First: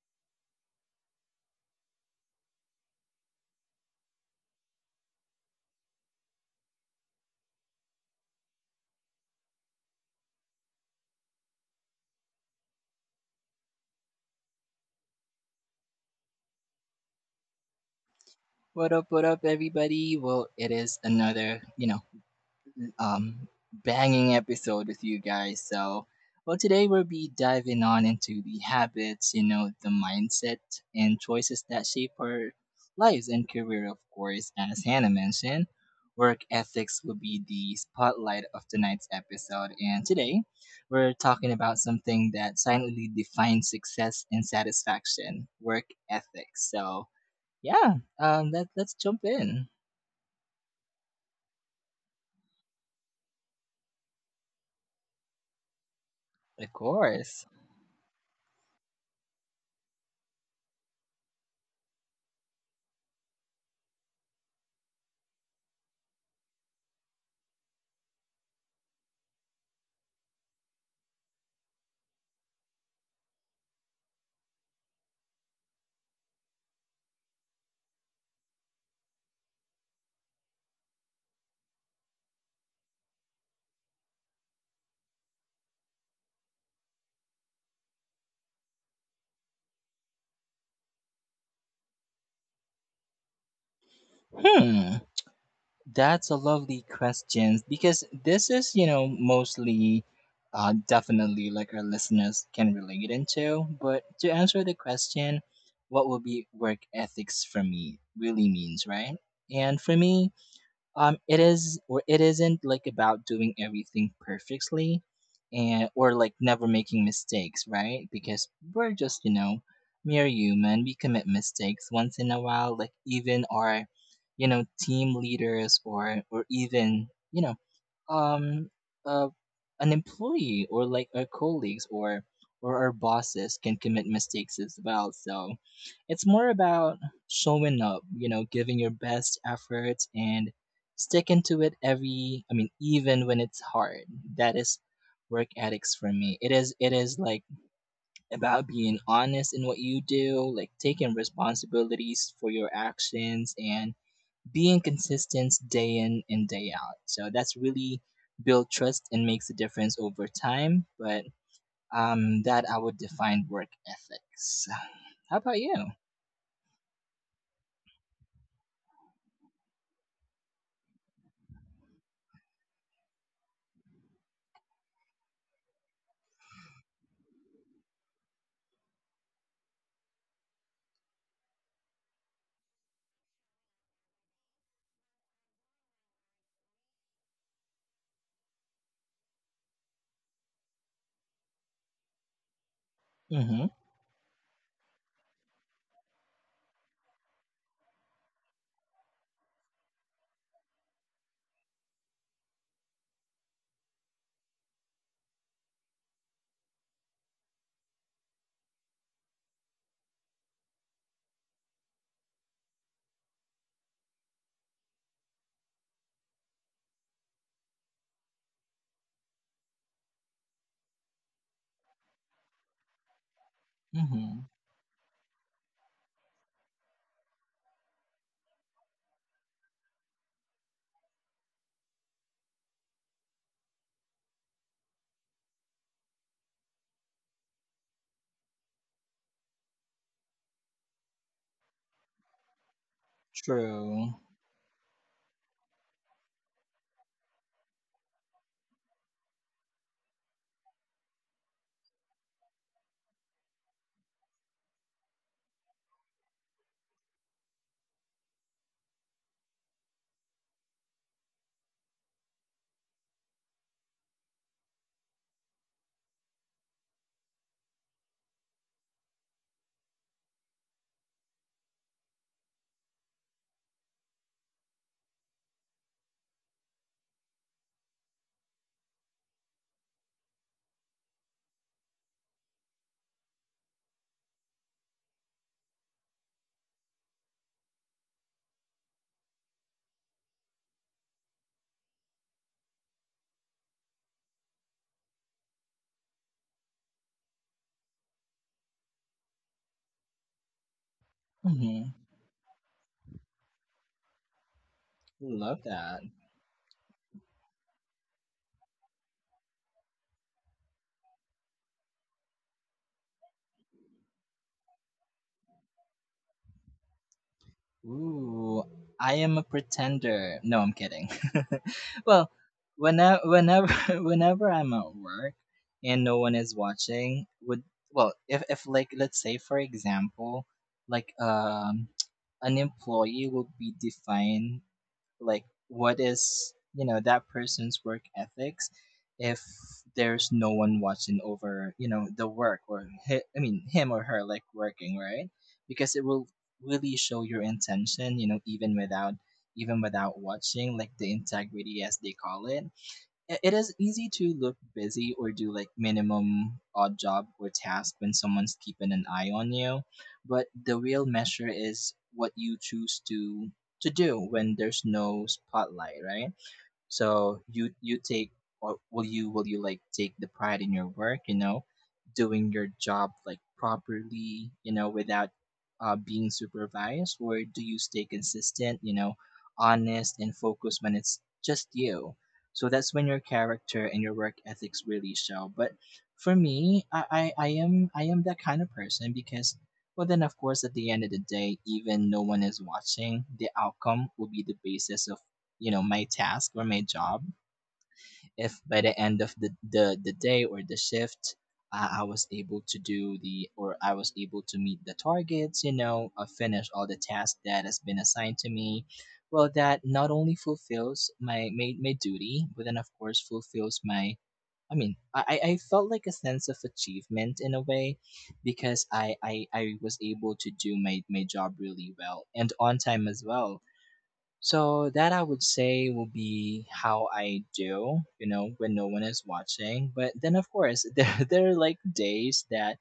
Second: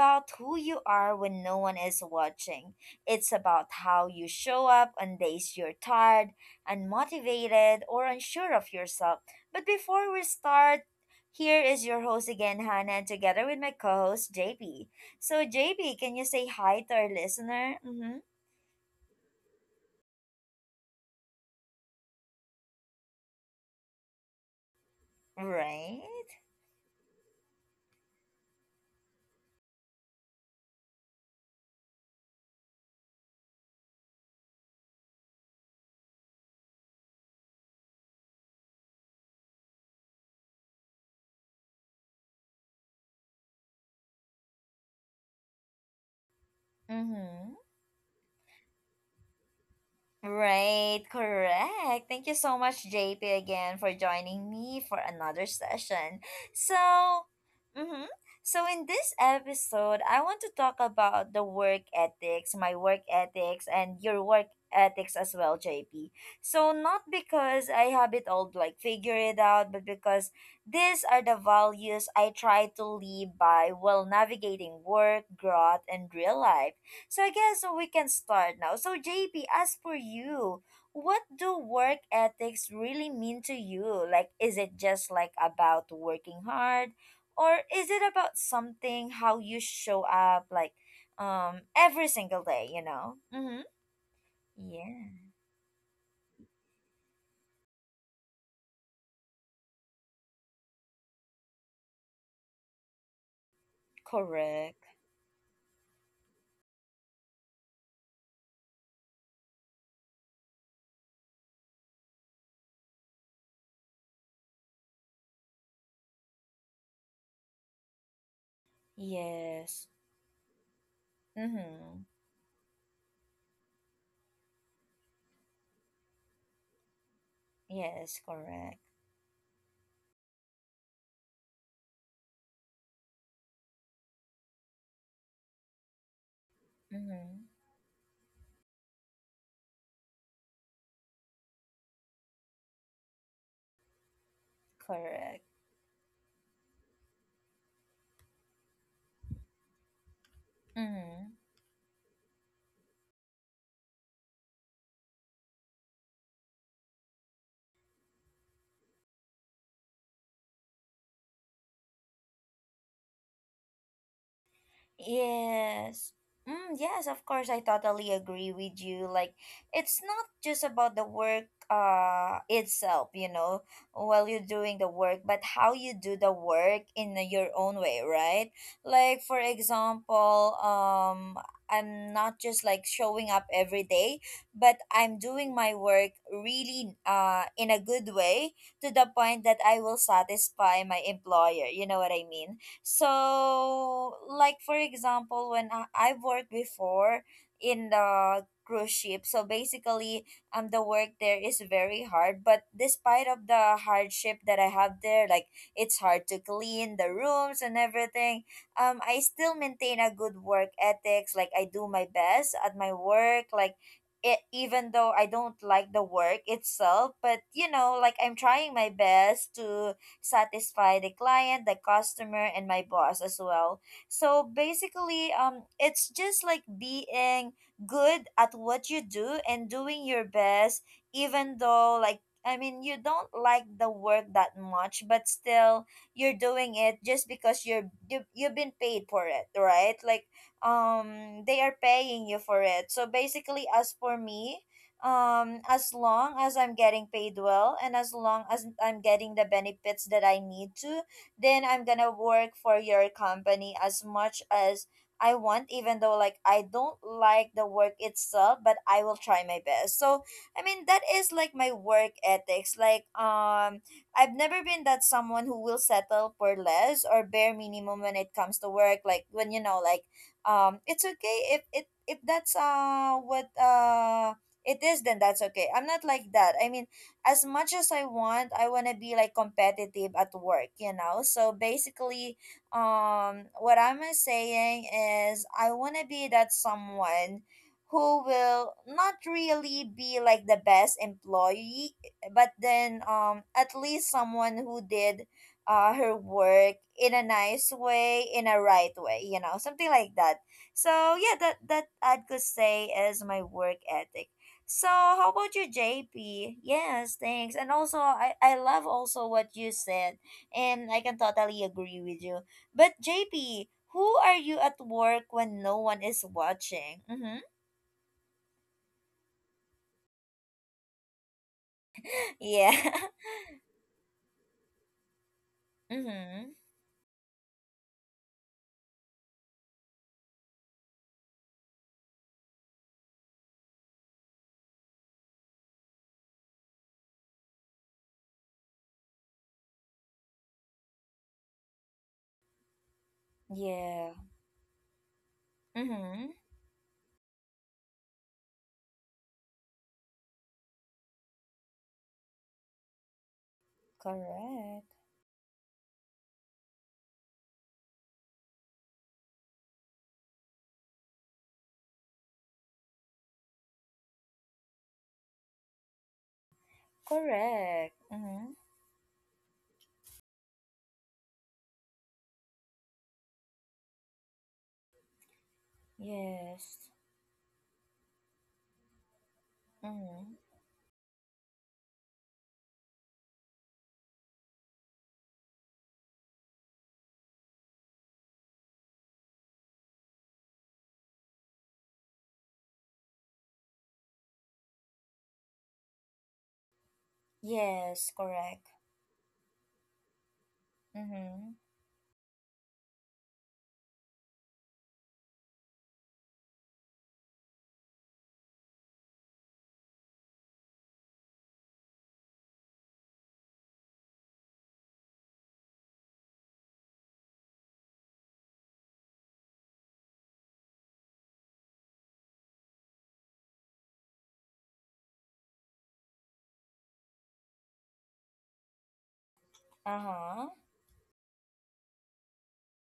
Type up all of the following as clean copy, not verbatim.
about who you are when no one is watching. It's about how you show up on days you're tired, unmotivated, or unsure of yourself. But before we start, here is your host again, Hannah, together with my co host, JP. So, JB, can you say hi to our listener? Mm-hmm. What up, everybody? Well, it is another, um, banging episode with you guys. Right? So, well, today we'll be diving on into the habits, you know, the mindset and choices that shape our lives and career, of course. As Hannah mentioned, work ethics will be the spotlight of tonight's episode. And today we're talking about something that silently defines success and satisfaction work ethics. So, Mm-hmm. yeah, um, let, let's jump in. Right, correct. Thank you so much, JP, again for joining me for another session. Of So, course. mm-hmm. So in this episode, I want to talk about the work ethics, my work ethics, and your work ethics as well, JP. So, not because I have it all like figure it out, but because these are the values I try to live by while navigating work, growth, and real life. So I guess we can start now. So JP, as for you, what do work ethics really mean to you? Like is it just like about working hard, or is it about something how you show up like every single day, you know? Mhm. Hmm, Yeah. that's a lovely question because this is, you know, mostly definitely like our listeners can relate into. But to answer the Correct. question, what would be work ethics for me really means, right? And for me, it is or it isn't like about doing everything perfectly and or like never making mistakes, right? Because we're just, you know, Yes. mere human, we commit mistakes Mhm. once in a while, like even our, you know, team leaders or even you know Yes, um correct. uh, an employee or like our colleagues or our bosses can commit mistakes as well. So it's more about Mhm. showing up, you know, giving your best effort and sticking to it every, I mean, even when it's hard. That is Correct. work ethics for me. It is like about being honest in what you do, like taking Mhm. responsibilities for your actions and being consistent day in and day out. So that's really build trust and makes a difference over time. But That I would define work ethics. How about you? Yes. Mm, yes, of course, I totally agree with you. Like, it's not just about the work itself, while you're doing the work, but how you do the work in your own way, right? Like, for example, I'm not just like showing up every day, but I'm doing my work really in a good way, to the point that I will satisfy my employer. You know what I mean? Mm-hmm. So, like for example, when I've worked before in the cruise ship, so basically, the work there is very hard. But despite of the hardship that I have there, like it's hard to clean the rooms and everything. I still maintain a good work ethics. Like I do my best at my work. Like. It, even though I don't like the work itself, but like I'm trying my best to satisfy the client, the customer, and my boss as well. Mm-hmm. So basically, it's just like being good at what you do and doing your best, even though, like, I mean you don't like the work that much, but still you're doing it just because you've been paid for it, right? Like they are paying you for it. So basically, as True. for me, as long as I'm getting paid well, and as long as I'm getting the benefits that I need to, then I'm gonna work for your company as much as I want, even though like I don't like the work itself, but I will try my best. So I mean, that is like my work ethics. Like I've never been that someone who will settle for less or bare minimum when it comes to work. Like when, like, it's okay if it if that's what it is, then that's okay. I'm not like that. I mean, as much as I want to be like competitive at work. So basically, what I'm saying is, I want to be that someone who will not really be like the best employee, but then at least someone who did her work in a nice way, in a right way, something like that. So yeah, that Mm-hmm. I could say is my work ethic. So how about Love you, that. JP? Yes, thanks. And also, I love also what you said, and I can totally agree with you. But JP, who are you at work when no one is watching? Mm-hmm. Ooh, I am a pretender. No, I'm kidding. Well, Yeah. whenever whenever I'm at work and no one mm-hmm. is watching, would, well, if like let's say for example, like an employee will be defined like what is, you know, that person's work ethics if there's no one watching over, you know, the work or I mean him or Yeah. her like working, right? Because it will Mm-hmm. really show your intention, you know, even without, even without watching, like the integrity as they call it. It is easy to look Correct. busy or do like minimum odd job or task when someone's keeping an eye on you, but the real measure is what you choose to do when there's no spotlight, right? So you Correct. take, Mm-hmm. or will you, will you like take the pride in your work, you know, doing your job like properly, you know, without being Yes. supervised, or do you stay consistent, you know, honest and Mm-hmm. focused when it's just you? So that's when your character and your work ethics really show. But for me, I am that kind of person because well then of course at the end of the day, even no one is watching, the outcome will be the basis of, you know, my task or my job. Yes. If Correct. by the end of the day or the shift, Mm-hmm. I was able to do the, or I was able to meet the targets, you know, finish all the tasks that has been assigned to me, well, that not only fulfills my duty, but then of course fulfills my, I mean, I felt like a sense of achievement in a way, because I was able to do my job really well and on time as well. So that I would say will be how I do, you know, when no one is watching. Uh But then huh. of course there are like days that,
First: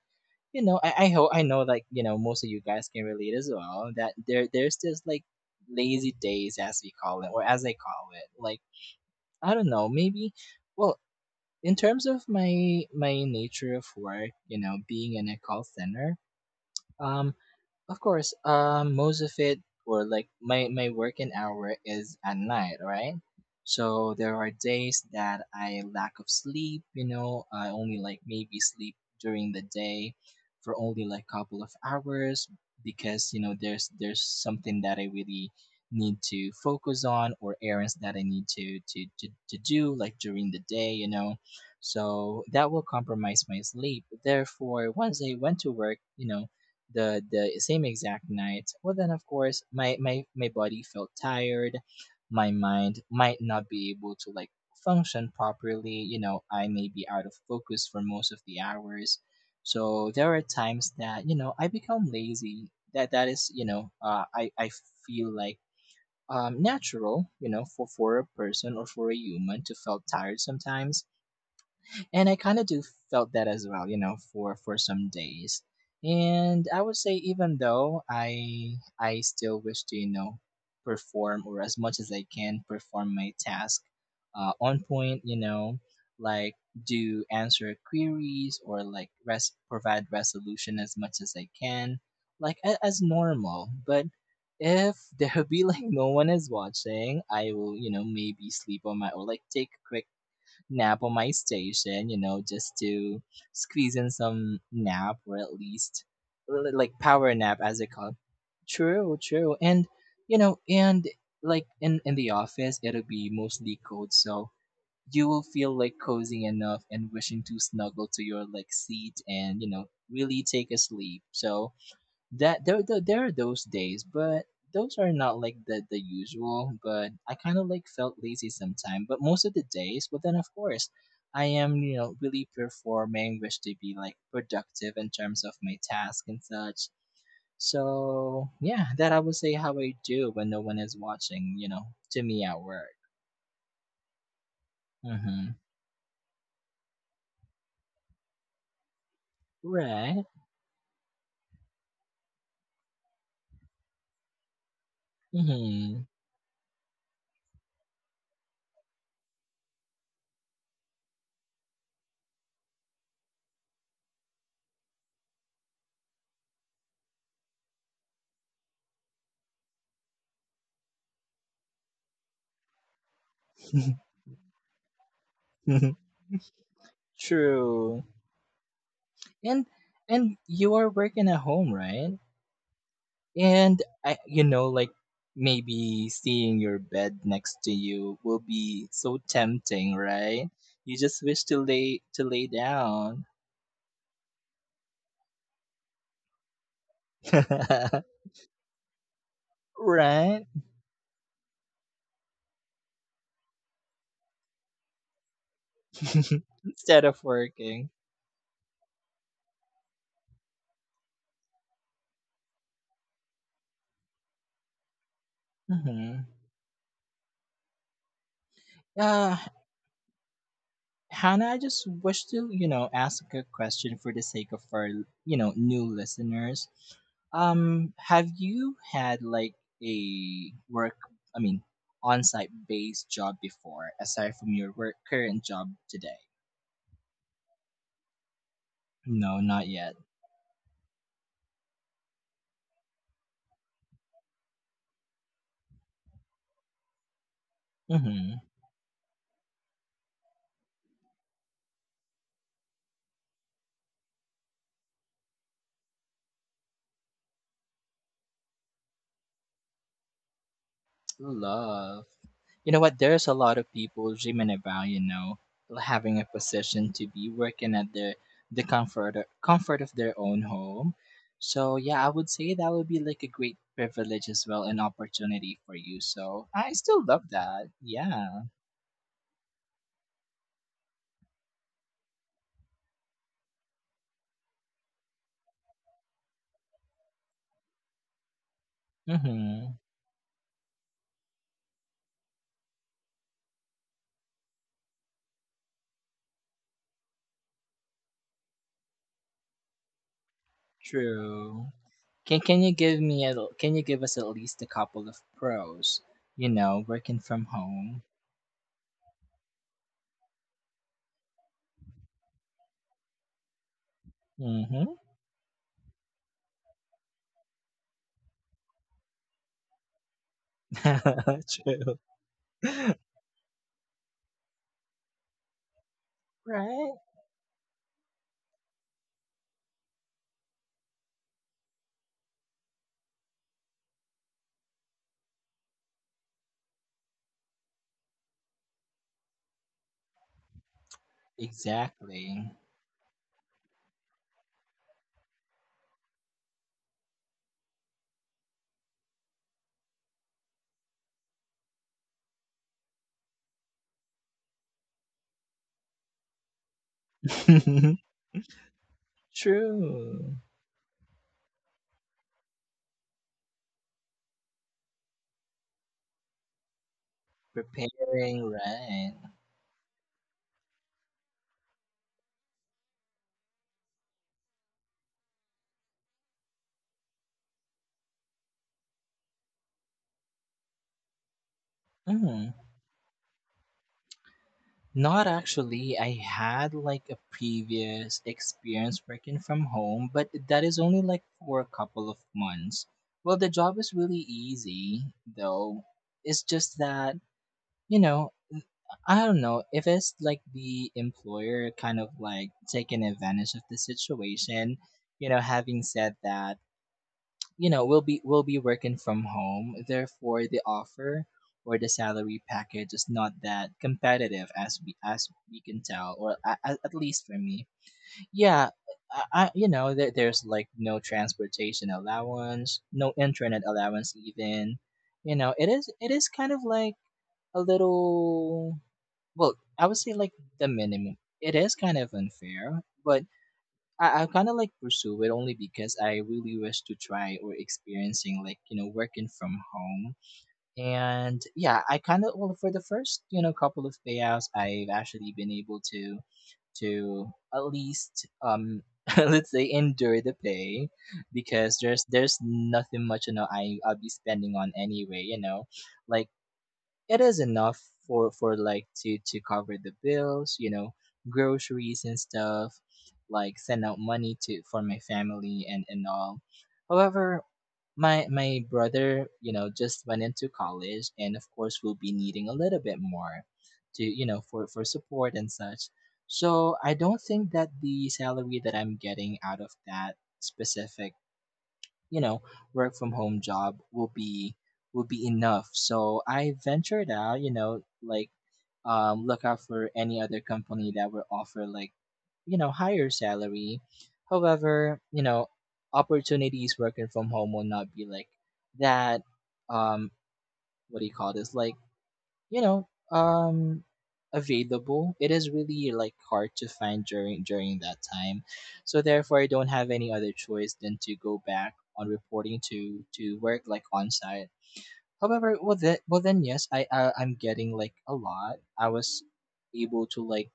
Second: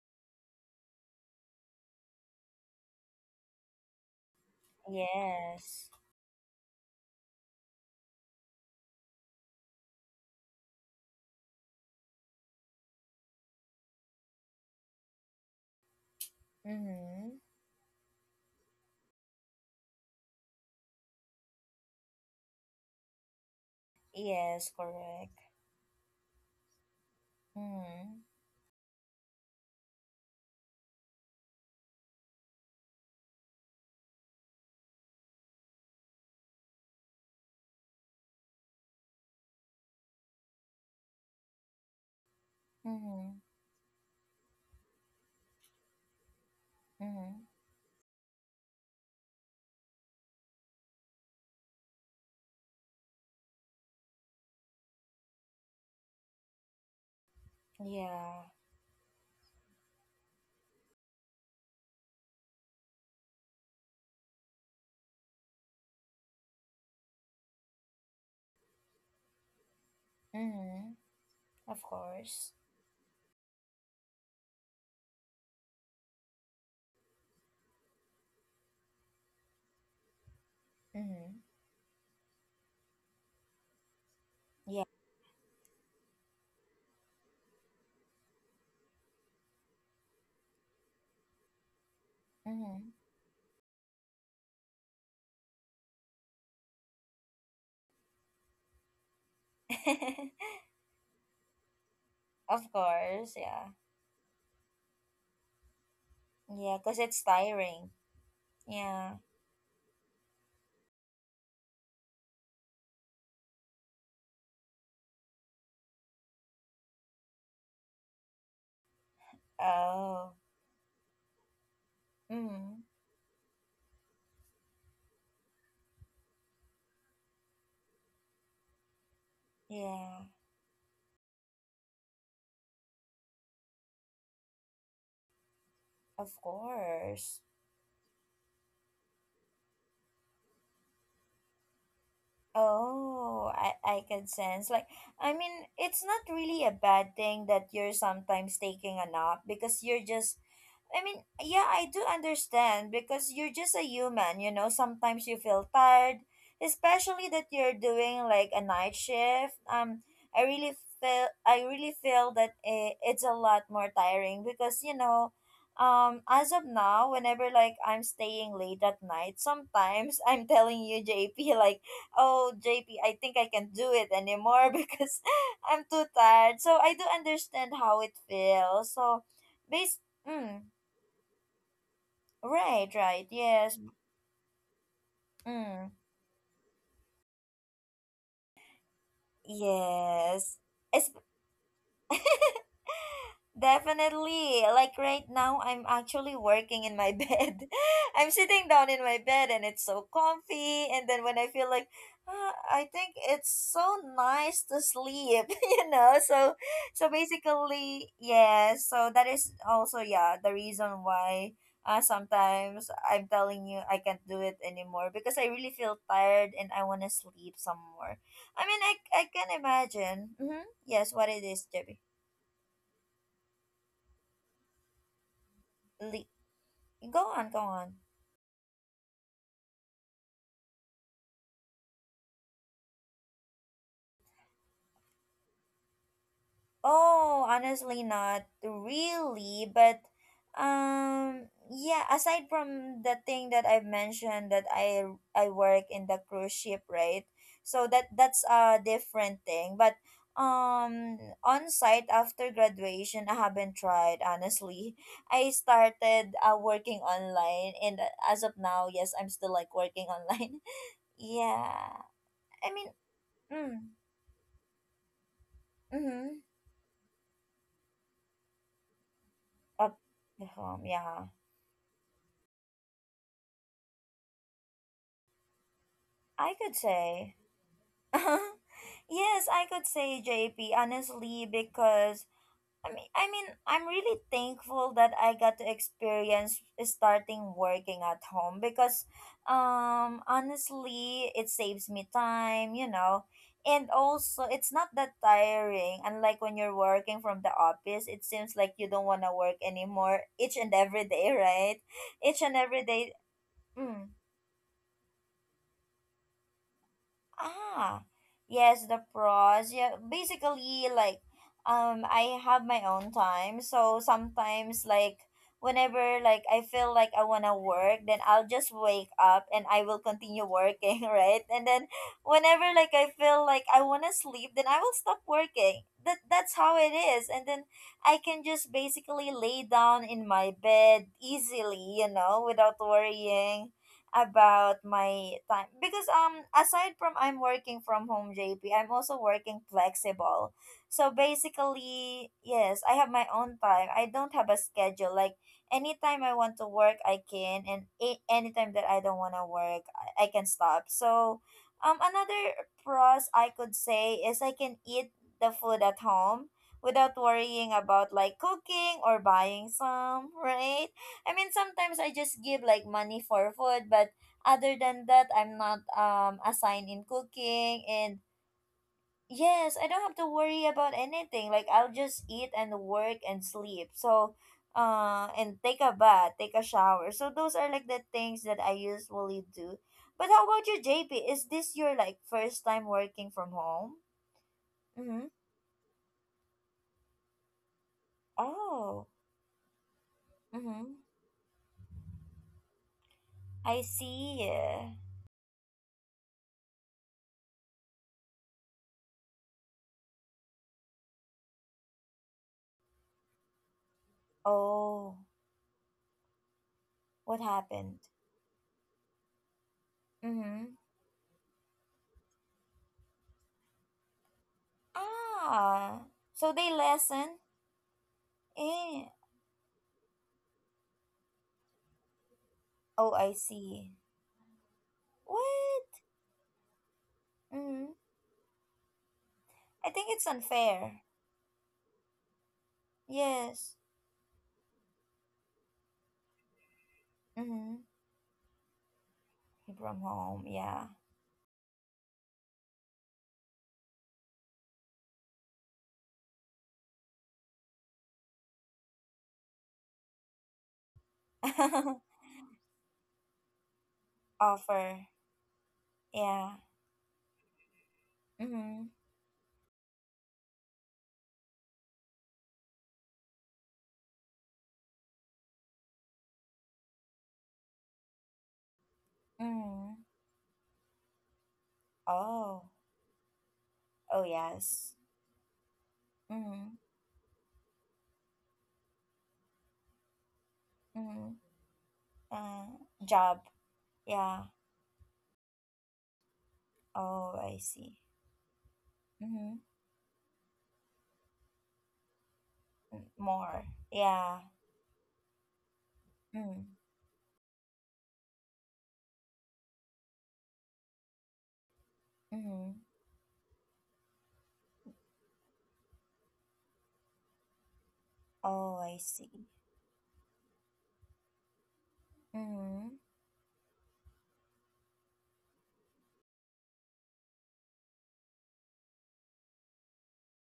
you know, I hope I know, like, you know, most of you guys can relate as well, that there's this like Yes. lazy days as we call it or as I call it. Like I don't know, maybe, well, in terms of my nature of work, you know, being in a call center. um. Mm-hmm. Of course, most of it, or like my working hour is at night, right? So there are Yes. days Correct. that I lack of sleep. You know, I only Mm-hmm. like maybe sleep during the day for only like couple of hours, because you know there's something that I really need to focus on, or errands that I need to to do like during the day. You know, so that will Mm-hmm. compromise my sleep. Therefore, once I went to work, you know, the Mm-hmm. the same exact night, well then of course my body felt tired, my mind might not be able to like function properly, you know, I may be out of focus for most of Yeah. the hours. So there are times that, you know, I become lazy. That that is, you know, I feel like natural, you know, for a person or for a human to feel tired Mm-hmm. sometimes, Of and I course. kind of do felt that as well, you know, for some days. And I would say even though I still wish to, you know, Mm-hmm. perform, or as much as I can perform my task Yeah. on point, you know, like do answer queries or like provide resolution as much as I can, like Mm-hmm. as normal. But if there be like no one is watching, I will, you know, maybe sleep on my, or like take a quick nap on my station, you know, of just to course. Yeah. squeeze in some nap, or at least Yeah, like because it's power nap as they tiring. call it. True, Yeah. true. And you know, and like in the office, it'll be mostly cold, so you will feel like cozy enough and wishing to snuggle to your like seat, and you know Oh. really take a sleep. So that there, Mm-hmm. there are those days, but those are not like the usual. But I kind of like felt lazy sometimes. But most of the days, but Yeah. then of course, I am, you know, really performing, wish to be like productive in terms of my task Of and such. course. So yeah, that I would say how I do when no one is watching. You know, to me at work. Oh, I can sense. Like, I Mm-hmm. mean, it's not really a bad thing that you're sometimes taking a nap because you're Right. just I mean, yeah, I do understand, because you're just a human. Sometimes you feel Mm-hmm. tired, especially that you're doing like a night shift. I really feel that it's a lot more tiring, because as of now, whenever like I'm staying late at night, sometimes I'm telling you, JP, like, oh, JP, I think I can not do it anymore because I'm too tired. So I do understand True. how it feels. So, And based. and Mm. you are working at home, right? Right, right, yes. And I, you know, like Mm, maybe seeing your bed next to you will be so tempting, right? yes. You It's just wish to lay down, Definitely. Like right now, I'm actually working in my bed. I'm sitting down in my bed and it's so right? comfy. And then when I feel like, ah, I think it's so nice to sleep, you know? So Instead of working. basically, yeah. So that is also, yeah, the reason why sometimes I'm telling you I can't do it anymore, because I really feel Mm-hmm. tired and I want to sleep some more. I mean, I Yeah. can imagine. Mm-hmm. Yes, what it Hannah, I is, just Debbie. wish to, you know, ask a question for the sake of our, you know, new listeners. Go on, go on. Have you had like a work, I mean, on-site based job before, aside from your work current job today? Oh, honestly not No, not really, yet. but yeah, aside from the thing that I've mentioned, that I work in the cruise ship, right? So that Mm-hmm. that's a different thing, but um on site after graduation I haven't tried honestly. I started working online, and as of now, yes, I'm still like working online. yeah. Love. You I know mean, what? There's a lot of mm, people dreaming about, you know, having a mhm. position to be working at their the comfort of Up their own the home, home. yeah. So yeah, I would say that would be like a great privilege as well, an opportunity for you. So I I could still love say. that. Yeah. yes, I could say JP honestly because I'm really thankful that I got to experience starting working at home, because Mm-hmm. Honestly it saves me time. And also it's not that tiring, unlike when you're working from the office, it seems like you don't want to work anymore each and every day, True. right? Can Each and can you every give day. me a, can you give mm, us at least a couple of pros? You know, working from Ah, home. yes, the pros. Yeah, basically, like, I have my own time. So sometimes, Mm-hmm. like, whenever, like, I feel like I wanna work, then I'll just wake up and I will continue working, right? And then, True. whenever, like, I feel like I wanna sleep, then I will stop working. That that's how Right? it is. And then I can just basically lay down in my bed easily, without worrying about my time, because aside from I'm working from home, JP, I'm also working flexible. So basically, Exactly. yes, I have my own time, I don't have a schedule, like anytime I want to work I can, and anytime that I don't want to work, I can stop. So another pros I could say is I can eat the food at home without worrying about like cooking or buying some, True. right? I mean, sometimes I just give like money for food, but other than that, I'm not assigned in cooking, and Preparing, right. yes, I don't have to worry about anything. Like I'll just eat and work and sleep. So, and take a bath, take a shower. So those are like the things that I usually do. But how about you, JP? Is this your like Mm. first time working from home? Not Mm-hmm. actually. I had like a previous experience Oh. working from home, but that is Mm-hmm. only like for a couple of months. Well, the job I is really see. easy, though. It's just that, you know, I don't know if it's like the employer kind of like taking advantage of the situation. Oh, You know, having said that, what you know, happened? we'll be working from home, therefore Mm-hmm. the offer or the salary package is not that competitive as we can Ah, tell, or so they at least lessen? for me. Yeah, Eh, I you know, there's like no transportation allowance, oh, no I internet see. allowance even. You know, it What? is it is kind of like a Mm, little, well, I I would think say it's like the unfair. minimum. It is kind of unfair, but Yes. I kind of like pursue it only because I really wish to try or Mm-hmm. experiencing, like, you know, working from From home. home, yeah. And yeah, I kind of, well, for the first, you know, couple of payouts, I've actually been able to at least let's say endure the pay, because there's there's nothing much, you know, I'll be spending on Offer, anyway, you know. Like, yeah. it is enough for, Mm-hmm. like, to cover the bills, you know, groceries and stuff, like send out money to for my family, and all. However, my brother, you know, Mm-hmm. just went into college, and of course will be needing a Oh, little bit more to, oh, you know, for yes. support and such. Mm-hmm. So I don't think that the salary that I'm getting out of that specific, Mm-hmm. you know, Uh, work from job, home job yeah. Will be enough. So I ventured Oh, out, you I know, see. like, look Mm-hmm. out for any other company that will offer, like, you know, Mm, higher more, salary. yeah. However, you know, Mm-hmm. opportunities working from home will not be like that, um what do you call this, like, you Mm-hmm. know, available. It is really like hard to find during that time. Oh, I So therefore I see. don't have any other choice than to go back on reporting Mm-hmm. to work, like, on site. However, well then yes, I I'm getting like a lot. I was able to like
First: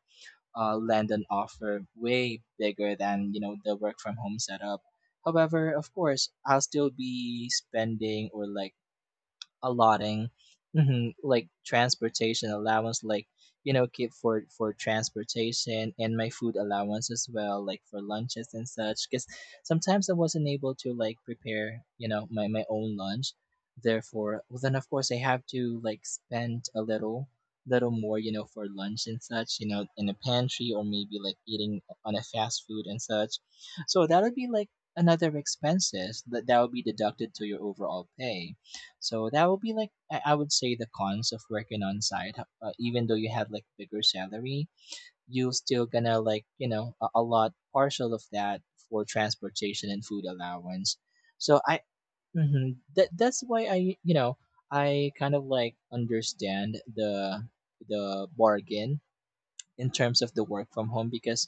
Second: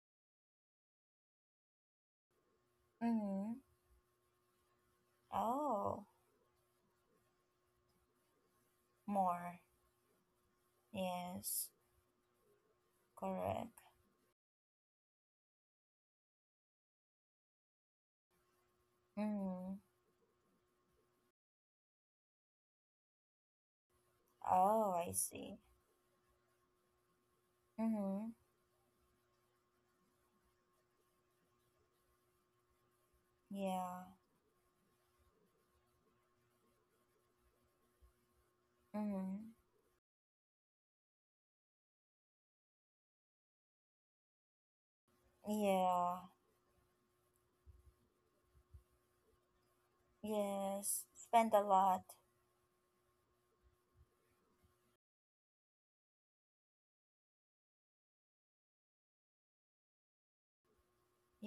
land an offer way bigger than, you Mm-hmm. know, the work from home setup. However, of Oh. course, I'll still be spending or like More. allotting, mhm, like, Yes. transportation allowance, like, you Correct. know, keep for transportation and my food allowance as well, like for lunches and such, because Mm-hmm. sometimes I wasn't able to like prepare, you know, my own lunch. Therefore, well, then of Oh, course I I have see. to like spend a little more, Mm-hmm. you know, for lunch and such, you know, in a pantry or maybe like eating on a fast food and such. Yeah. So that would be like another expenses that would be deducted to your overall pay. So that Mm-hmm. would be like, I would say, the cons of working on site. Even though you have like bigger salary, you still gonna Yeah. like, you know, a lot partial of that for transportation and food allowance. Yes. Spend a So I, lot. mhm, that that's why I, you know, I kind of like understand the bargain in terms of the work from home, because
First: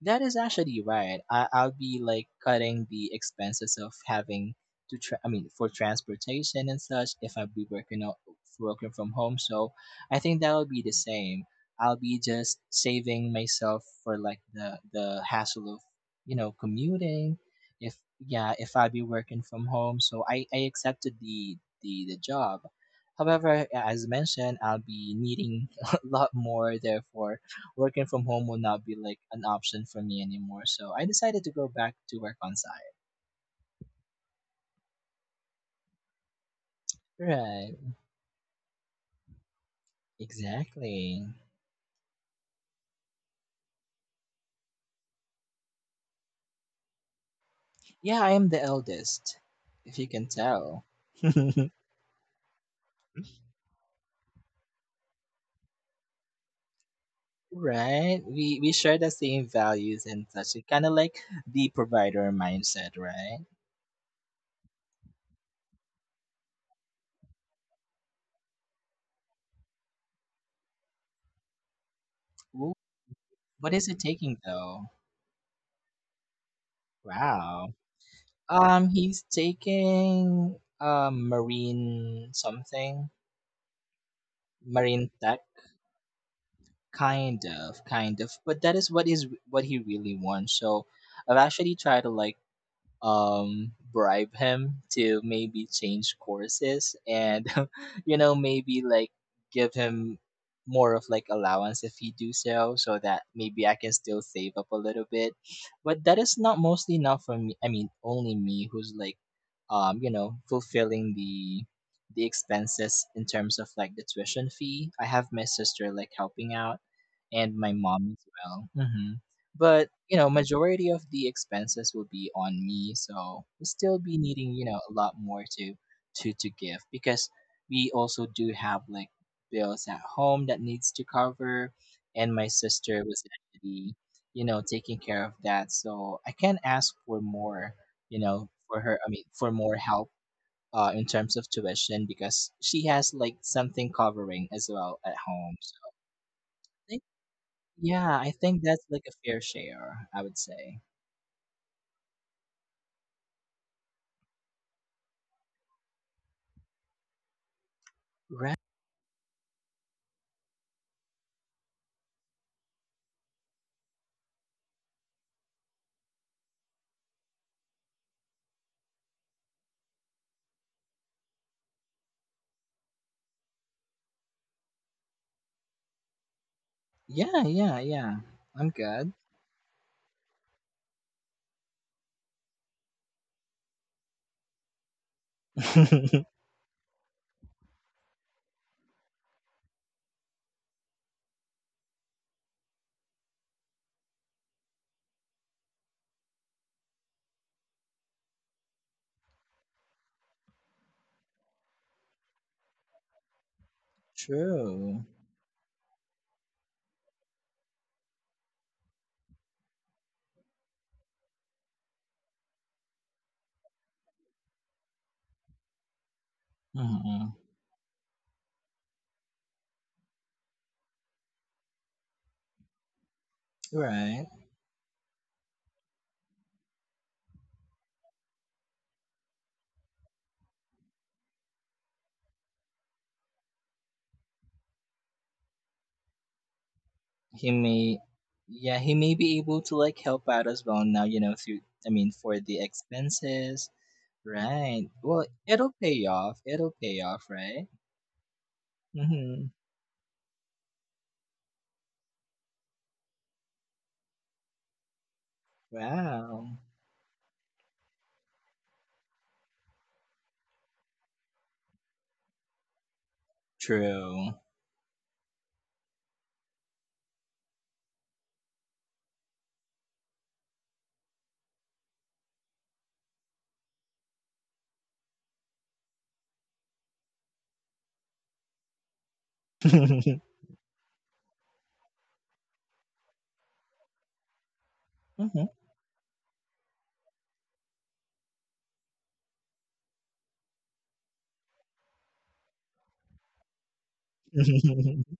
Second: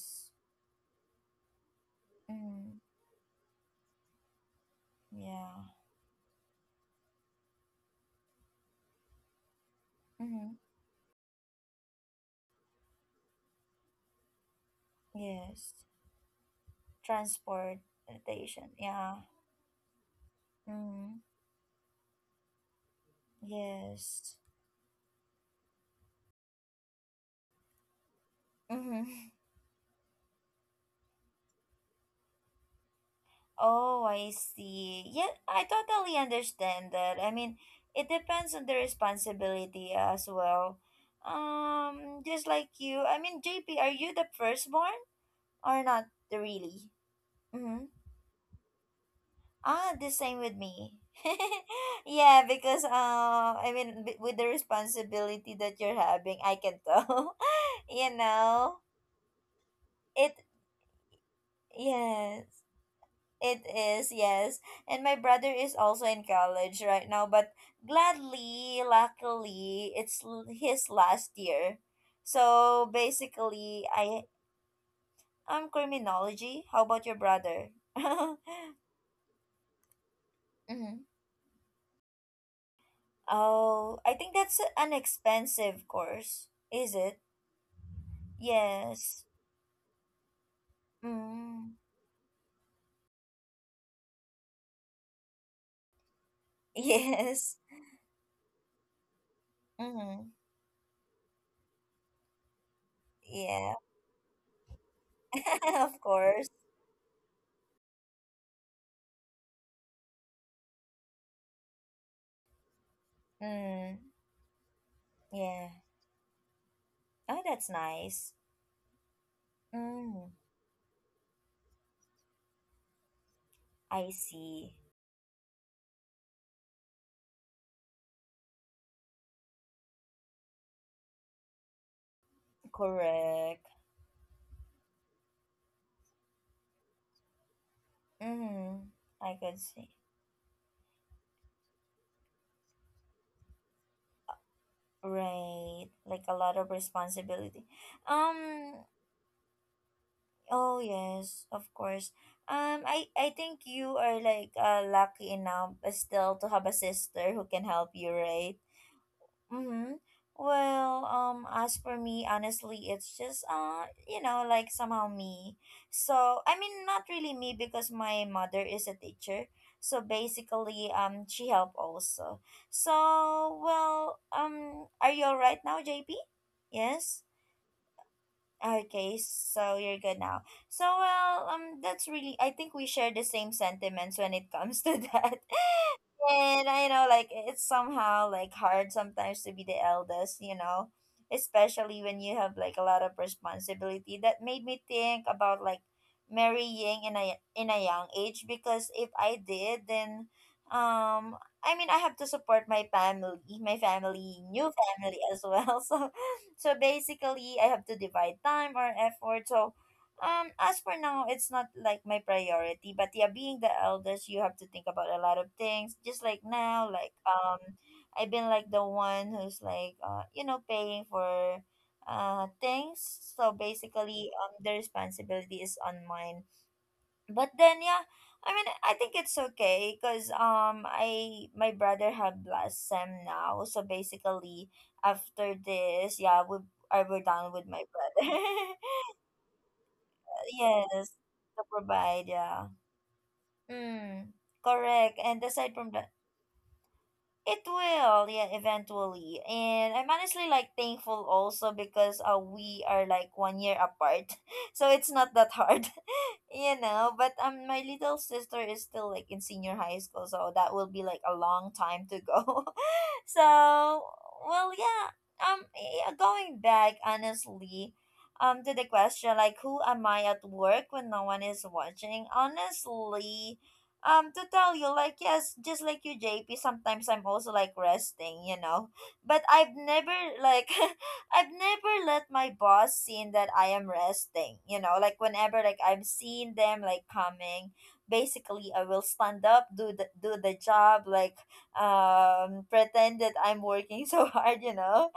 that is actually right. I'll be like Mm-hmm. cutting the expenses of having to, tra- I mean, for Yeah. transportation and such if I'll be working from home. So I think Mm-hmm. that'll be the same. I'll be just saving myself for like the hassle Yes. of, you know, commuting. If Yeah, Transportation. if I'll be Yeah. working from home, so I accepted Mm-hmm. the job. However, as Yes. mentioned, I'll be needing a lot more. Therefore, working from home will not be like Mm-hmm. an option for me anymore. So I decided to go back to work on site. Oh, I see. Yeah, I totally understand that. I mean, Right. it depends on the responsibility as well. Exactly. Just like you. I mean, JP, are you the firstborn or not really? Mm-hmm. Yeah, I am the eldest, Ah, if you the can same with tell. me. yeah, because I mean, with the responsibility that you're having, I can tell. you Right? We know, share the same values and it. such. It's kind of like the provider Yeah. mindset, right? It is, yes. And my brother is also in college right now, but gladly, luckily, it's his last year. Ooh, So what is basically, it I taking though? I'm criminology. How about your brother? Wow. hmm. He's taking marine something, Oh, I think that's an marine tech. expensive course. Is it? Kind of, kind of, but that is what Yes. He really wants. So I've Mm. actually tried to like bribe him to maybe change courses and Yes. you know, maybe like give him Mm-hmm. more of like allowance if he do so, so that maybe I Yeah. can still save up a little bit. of But that is course. not mostly not for me. I mean, only me who's like, you know, fulfilling the expenses in terms of like Mm. the tuition fee. I have my Yeah. sister like helping out, Oh, and that's my mom as nice. well. Mm-hmm. But you know, Mm. majority of the expenses will be on me, so we'll still I be needing, you see. know, a lot more to give, because we also do have like bills at home that needs to cover. And my sister was Correct. actually, you know, taking care of that, so I can ask for more, you know, Mm-hmm. for her, I mean, I for could more see. help, in terms of tuition, because she has like something covering as well at home. So Right. Like a lot of I think, responsibility. yeah, I think Um that's like a fair share, I would oh say. yes, of course. I think you are like lucky enough still to have a sister who can help you, right? Right. Mm-hmm. Well, as for me, honestly, it's just like somehow me. So I mean, not really me, because my mother is a teacher. So basically, she helped also. So are you all right now, JP? Yes. Yeah, yeah, yeah. I'm good. Okay, so you're good now. So well, that's really. I think we share the same sentiments when it comes to that. And I know, like, it's somehow like hard sometimes to be the eldest, you know, especially when you have like a lot of responsibility. That made me think about marrying in a young age because if I did, then um, I mean, I have to support my family, new True. family as well. So basically, I have to divide time or effort. So, as for now, it's not like my priority. But yeah, being the eldest, you have to think about a lot of things. Just like now, Hmm. I've been like the one who's like paying for things. So Right. basically, the responsibility is on mine, but then yeah, I mean I think it's okay because I my brother had last sem now, so basically after this, yeah, we I were done He with my may, brother. yeah, he may be able to like help out as well now, Yes, you know, through, to I mean, provide, for the yeah. expenses. Mm, Right. correct, Well, and it'll aside from pay that off. It'll pay off, it right? will, yeah, eventually. Mm-hmm. And I'm honestly like thankful also because we are like 1 year apart. So it's not that hard. Wow. You know, but my little sister is still like in senior high school, so that will be like a long time to go. So True. well, yeah, yeah, going back honestly, to the question like who am I at work when no one is watching. Honestly, to tell you, like, yes, just like you, JP, sometimes I'm also like resting, but I've never, like I've never let my boss seen that I am resting. You know, like Hmm. whenever like I'm seeing them like coming, basically I will stand up, do the job, like pretend that I'm working so Of hard. You know,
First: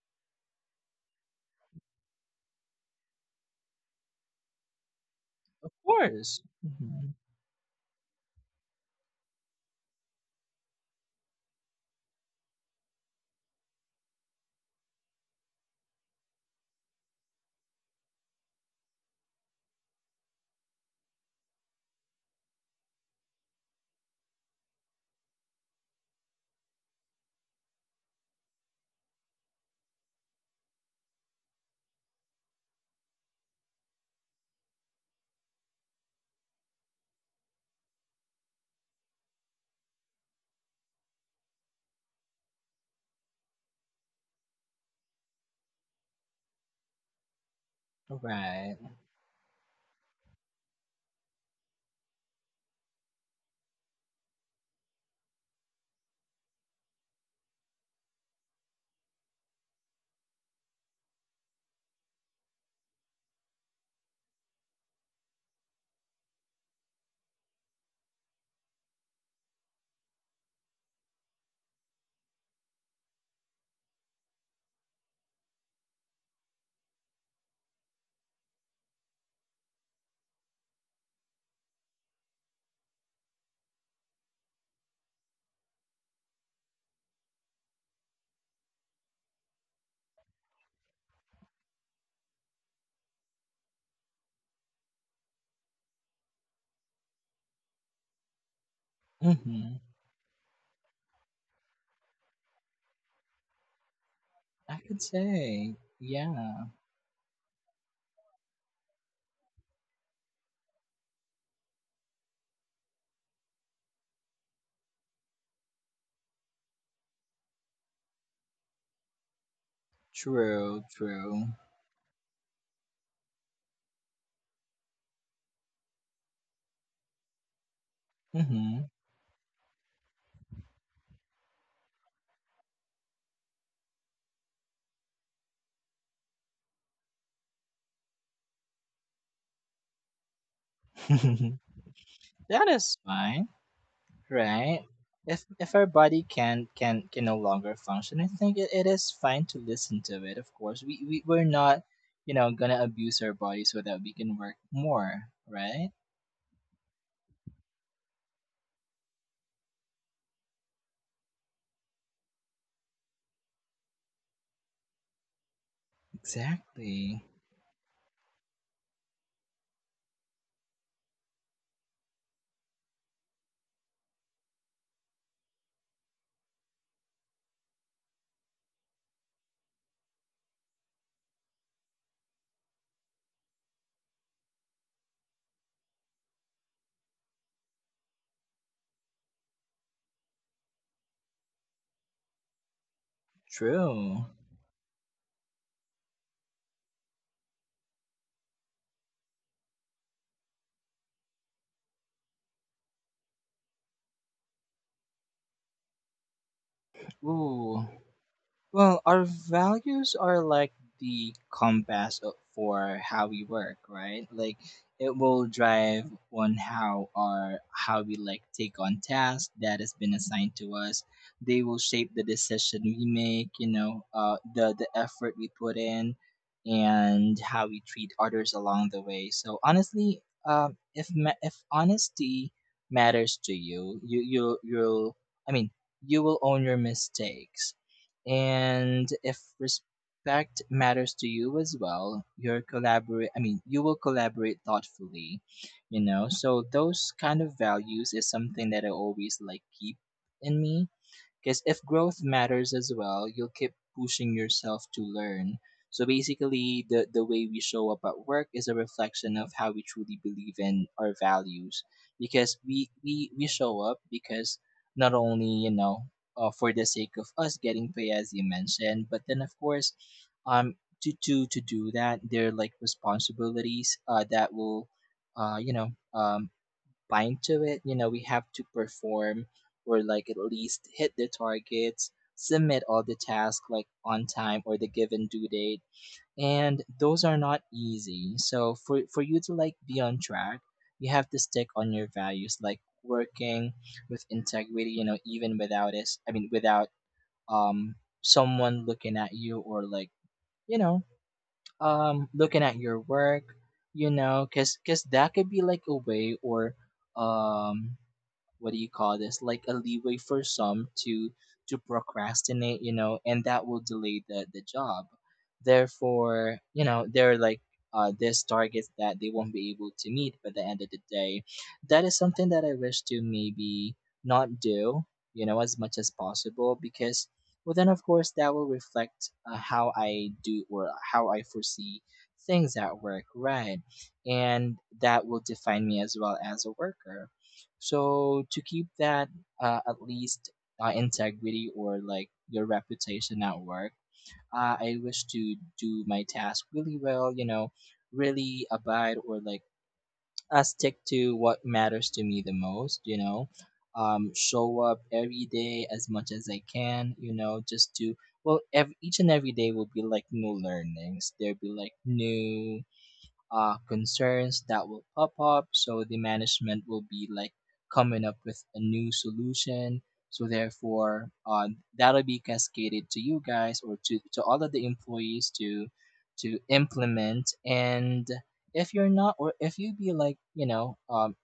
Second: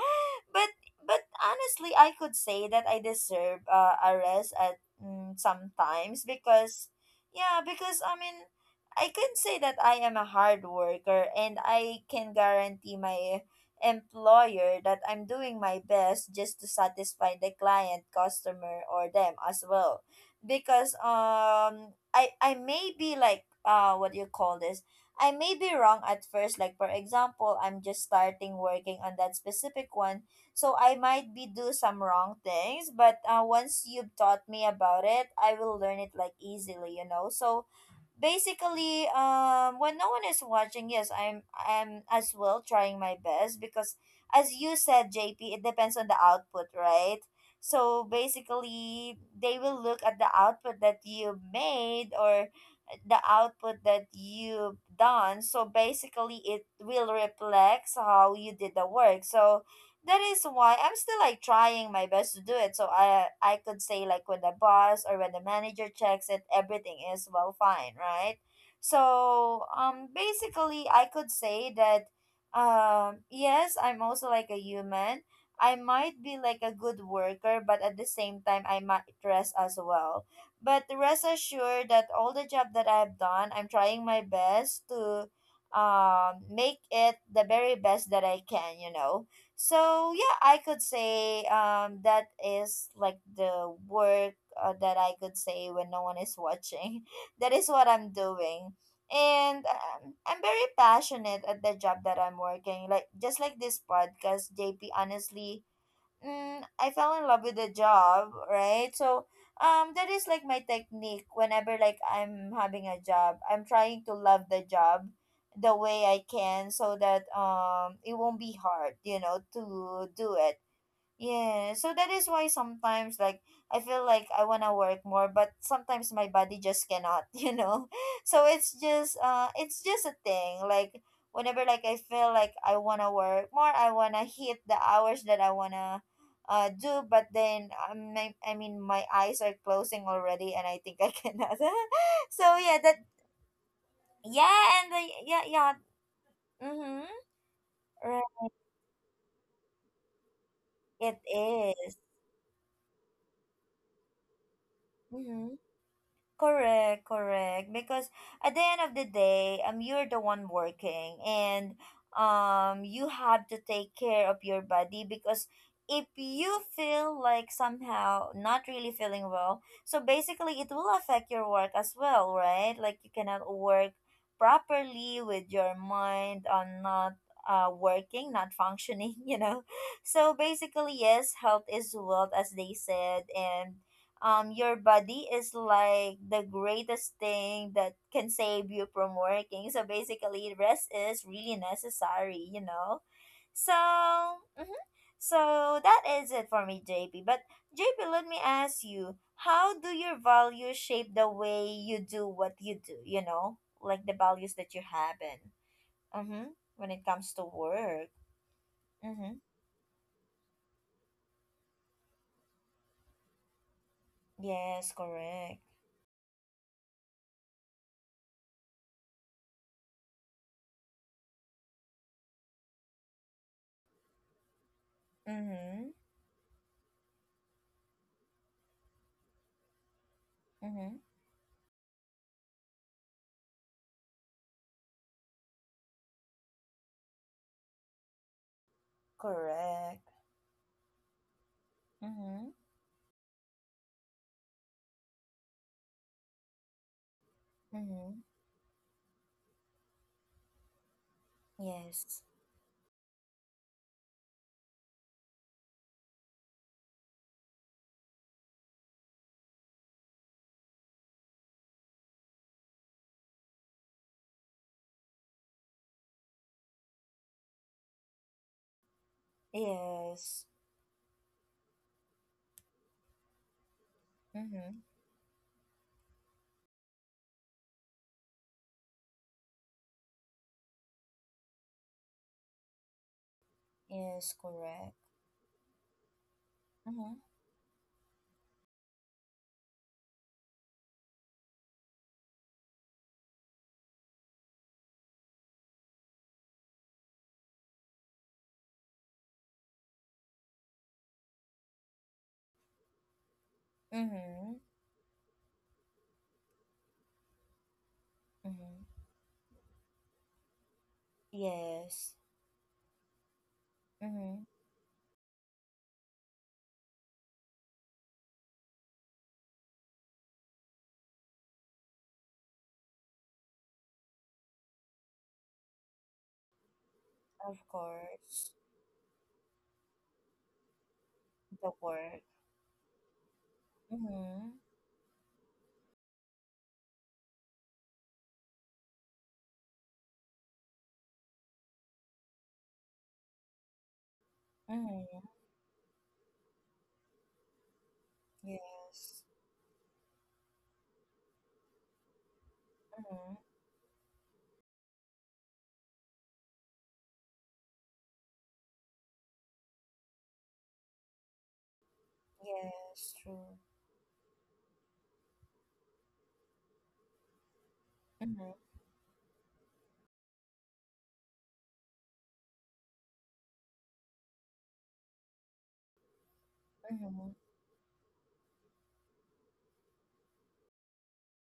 but but honestly, I could say that I deserve a rest at mm, sometimes. course. Because Hmm. yeah, because I mean, I can say that I am a hard worker, and I can guarantee my employer that I'm doing my best just to satisfy the client, customer, or them as well. Because I may be like uh, what do you call this? I may be wrong at first, like for example, I'm just starting working on that specific one. So I might be do some wrong things, but once you've taught me about it, I will learn it like easily, you know. So basically, when no one is watching, yes, I'm as well trying my best, because as you said, JP, it depends on the output, right? So Right. basically they will look at the output that you made, or the output that you've done. So basically it will reflect how you did the work. So that is why I'm still like trying my best to do it. So I could say, like when the boss or when the manager checks it, everything is well fine, right? So basically I could say that, yes, I'm also like a human. I might be like a good worker, but at the same time I might rest as well. But rest assured that all the job that I've done, I'm trying my best to make it the very best that I can, so yeah, I could say that is like the work that I could say when no one is watching. That is what I'm doing. And Hmm. I'm very passionate at the job that I'm working. Like just like this podcast, I JP, could honestly say, mm, yeah. I fell in love with the job, right? So, that is like my technique. Whenever like I'm having a job, I'm trying to love the job the way I can, so that it won't be hard, you know, to do it. True, true. Yeah, so that is why sometimes like I feel like I wanna work more, but sometimes my body just cannot, you know. So Hmm. It's just a thing. Like whenever like I feel like I wanna work more, I wanna hit the hours that I wanna do, but then I mean my eyes are closing already and I think I cannot. So That yeah, that, is fine, yeah, right? and the, yeah, If yeah. if our body can Mhm. No longer function, I Right, think it, it is fine to listen to it. Of course, we it we we're not, is. you know, gonna abuse our body so that we can work more, Mhm. right? Correct, correct. Because at the end of the day, you're the one working, and you have to take care of your body. Because if you feel Exactly. like somehow not really feeling well, so basically it will affect your work as well, right? Like you cannot work properly with your mind on not working, not functioning, you know. So basically, yes, health is wealth, as they said, and your body is like the greatest thing that can save you from working. So basically rest is really necessary, you know. So True. mhm. So that is it for me, JP, but JP, let me ask you, how do your values shape the way you do what you do, you know, like the values that you have in, mm-hmm, when it comes to Ooh. work. Well, our Mm-hmm. values are like the compass, for how we work, right? Like, Yes, it will correct. drive on how we like take on tasks that has been assigned to us. They will shape the decision we make, you know, the effort we put Mm-hmm. in, and how we treat others along the way. So honestly, Mm-hmm. if if honesty matters to you, you you you'll I mean, you will own your mistakes. And if Correct. respect matters to you as well, Mm-hmm. you're collaborate. I mean, you will collaborate thoughtfully. You know, so those kind of values Mm-hmm. is something that I always like keep in me, because if growth Yes. matters as well, you'll keep pushing yourself to learn. So basically, the way we show up at work is a reflection of how we truly believe in our values. Because we show up because, not only, you know, for the sake of us getting pay, as you mentioned, but then, of course, Yes. um, to, to do that, there are like responsibilities that Mm-hmm. will, you know, um, bind to it. You know, we have to perform or like at least hit the targets, submit all the tasks like on Yes, time or the correct. given due date. And Mm-hmm. those are not easy. So for you to like be on track, you have to stick on your values, like working with integrity, you know, even without us I mean without um someone looking at you, or like, you know, looking at your work, you know, Mm-hmm. cuz that could be like a way or, um what do you Mm-hmm. call this, like, a leeway for some to Yes. procrastinate, you know, and that will delay the Mm-hmm. Job. Therefore, you know, they're like, this targets that they won't be able to meet by the end of the day. That is something that I wish to maybe not do, you know, as much as possible, because, Of well then, of course, course. that will reflect how I do or how I The foresee work. things at work, right? Mm-hmm. And that will define me as well as a worker. So to keep that, at least, integrity or like your reputation at work, I wish Mm-hmm. to do my task really well, you know, really abide Yes. or like stick to what matters to me the most, you Mm-hmm. know. Show up every day as much as I can, you know, just to, well, each and every day will be like new learnings. There'll be like new Yes, true. Concerns that will pop up. So the management will be like coming up with Mm-hmm. a new solution. So therefore, that'll be cascaded to you guys or to, all of the employees to Mm-hmm. implement. And if you're not, or if you be like, you know,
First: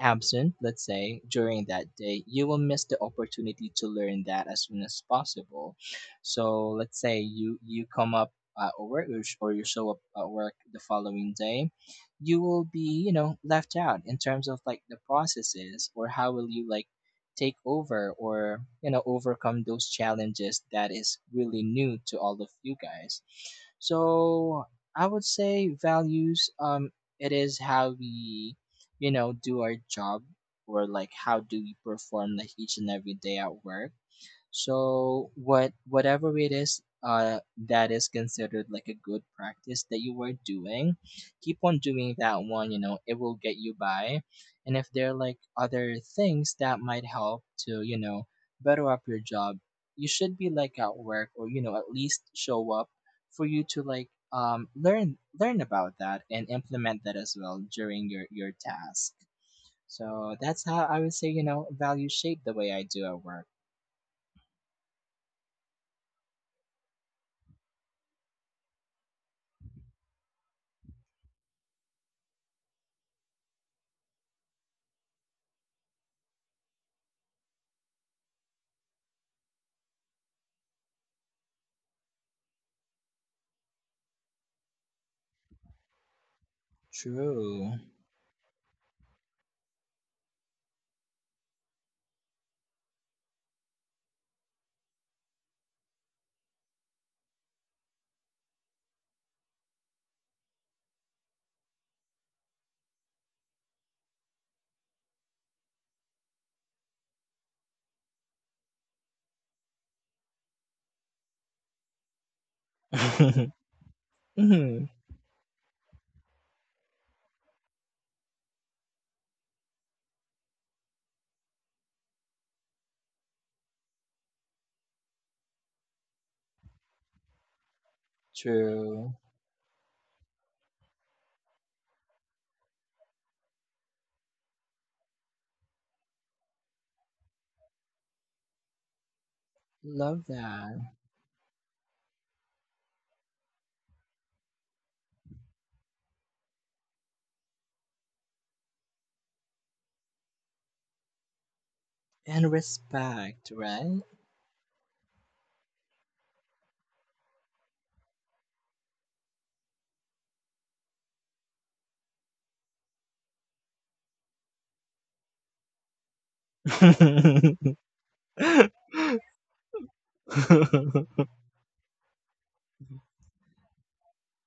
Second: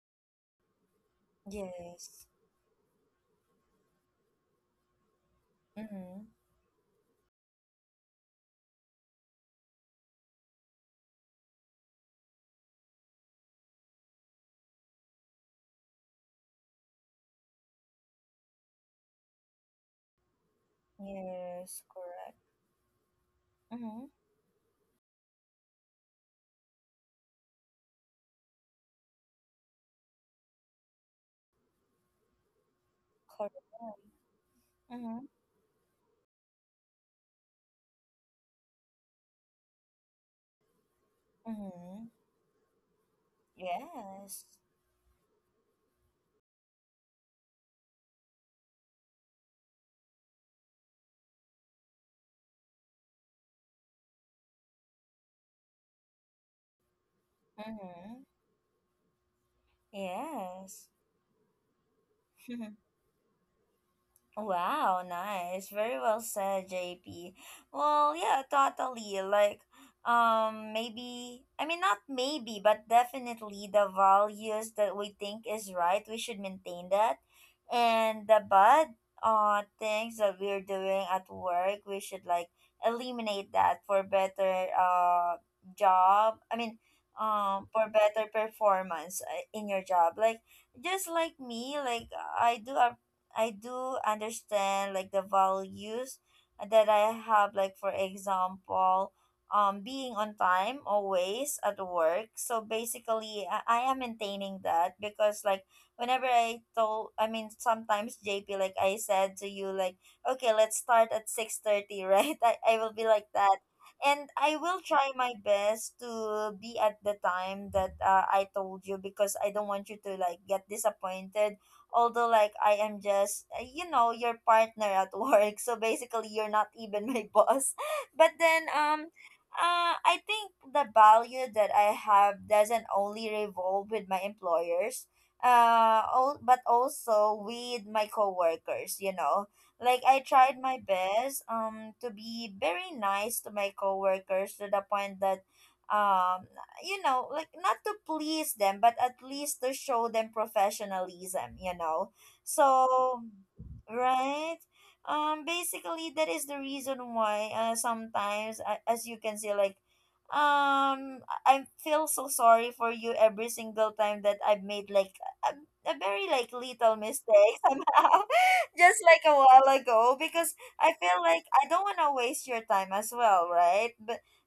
absent, let's say, during that day, Yes. you will miss the opportunity to learn that as soon as possible. Mm-hmm. So let's say you come up at work, or or you show up at work the following day, you will be, you know, left out in terms of like the processes or how will you like take over or, you know, overcome those challenges that is really Yes, new to all correct. of you guys. Mm-hmm. So I would say values, it is how we, you know, do our job, or like how do we perform like each and every day at work. Correct. Mm-hmm. So whatever it is, that is considered like a good practice that you were doing, keep on Mm-hmm. doing that one, you know. It will get you by. Yes. And if there are like other things that might help to, you know, better up your job, you should be like at work, or, you know, at least show up for you to like learn about that and implement that as well during Mm-hmm. Your task. So that's how Yes. I would say, you know, values shape the way I do at work. Wow, nice. Very well said, JP. Well, yeah, totally. Like, I mean, not maybe, but definitely the values that we think is right, we should maintain that. And the bad things that we're doing at work, we should, like, eliminate that for better job. I mean, True. for better performance in your job. Like, just like me, like, I do I do understand like the values that I have, like for example being on time always at work. So basically I am maintaining that, because like whenever I told, I mean sometimes JP, like I said to you like, okay, let's start at 6:30, right? I will be like that, and I will Mhm. try my best to be at the time that I told you, because I don't want you to like get disappointed, although like I am just you know your partner at work, so basically you're not even my boss. But then True. I think the value that I have doesn't only revolve with my employers all, but also with my coworkers, you know. Like I Love tried that. my best to be very nice to my coworkers, to the point that um you know, like not to please them, but at least to show them professionalism, you know. And So, respect, right? right? Basically, that is the reason why sometimes, a- as you can see, like, I feel so sorry for you every single time that I've made like a, a very like little mistake somehow, just like a while ago, because I feel like I don't want to waste your time as well, right?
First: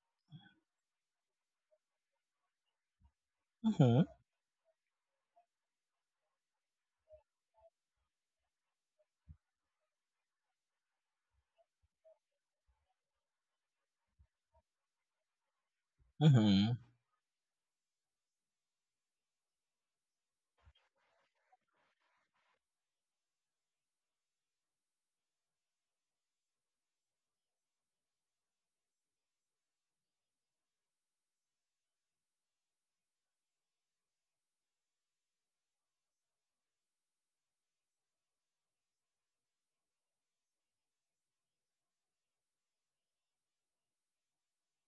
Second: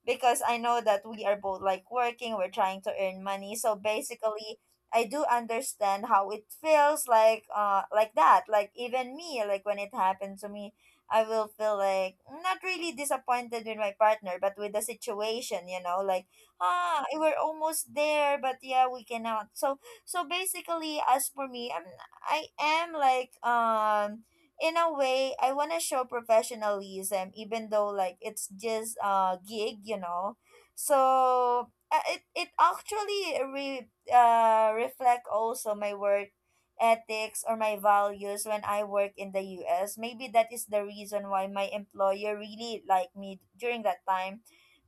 Because I know that we are both like working, we're trying to earn money. So Mhm, basically, I do understand how it feels like that. Like even me, like when it happened to me, I will feel like not really disappointed with my partner, but with the situation, you know, like mhm, ah, we're almost there, but yeah, we cannot. So so basically, as for me, I am like in a way I want to show professionalism, even though like it's just a gig, you know. So it it actually reflect also my work ethics or my values when I work in the US. Maybe that is the reason why my employer really liked me during that time,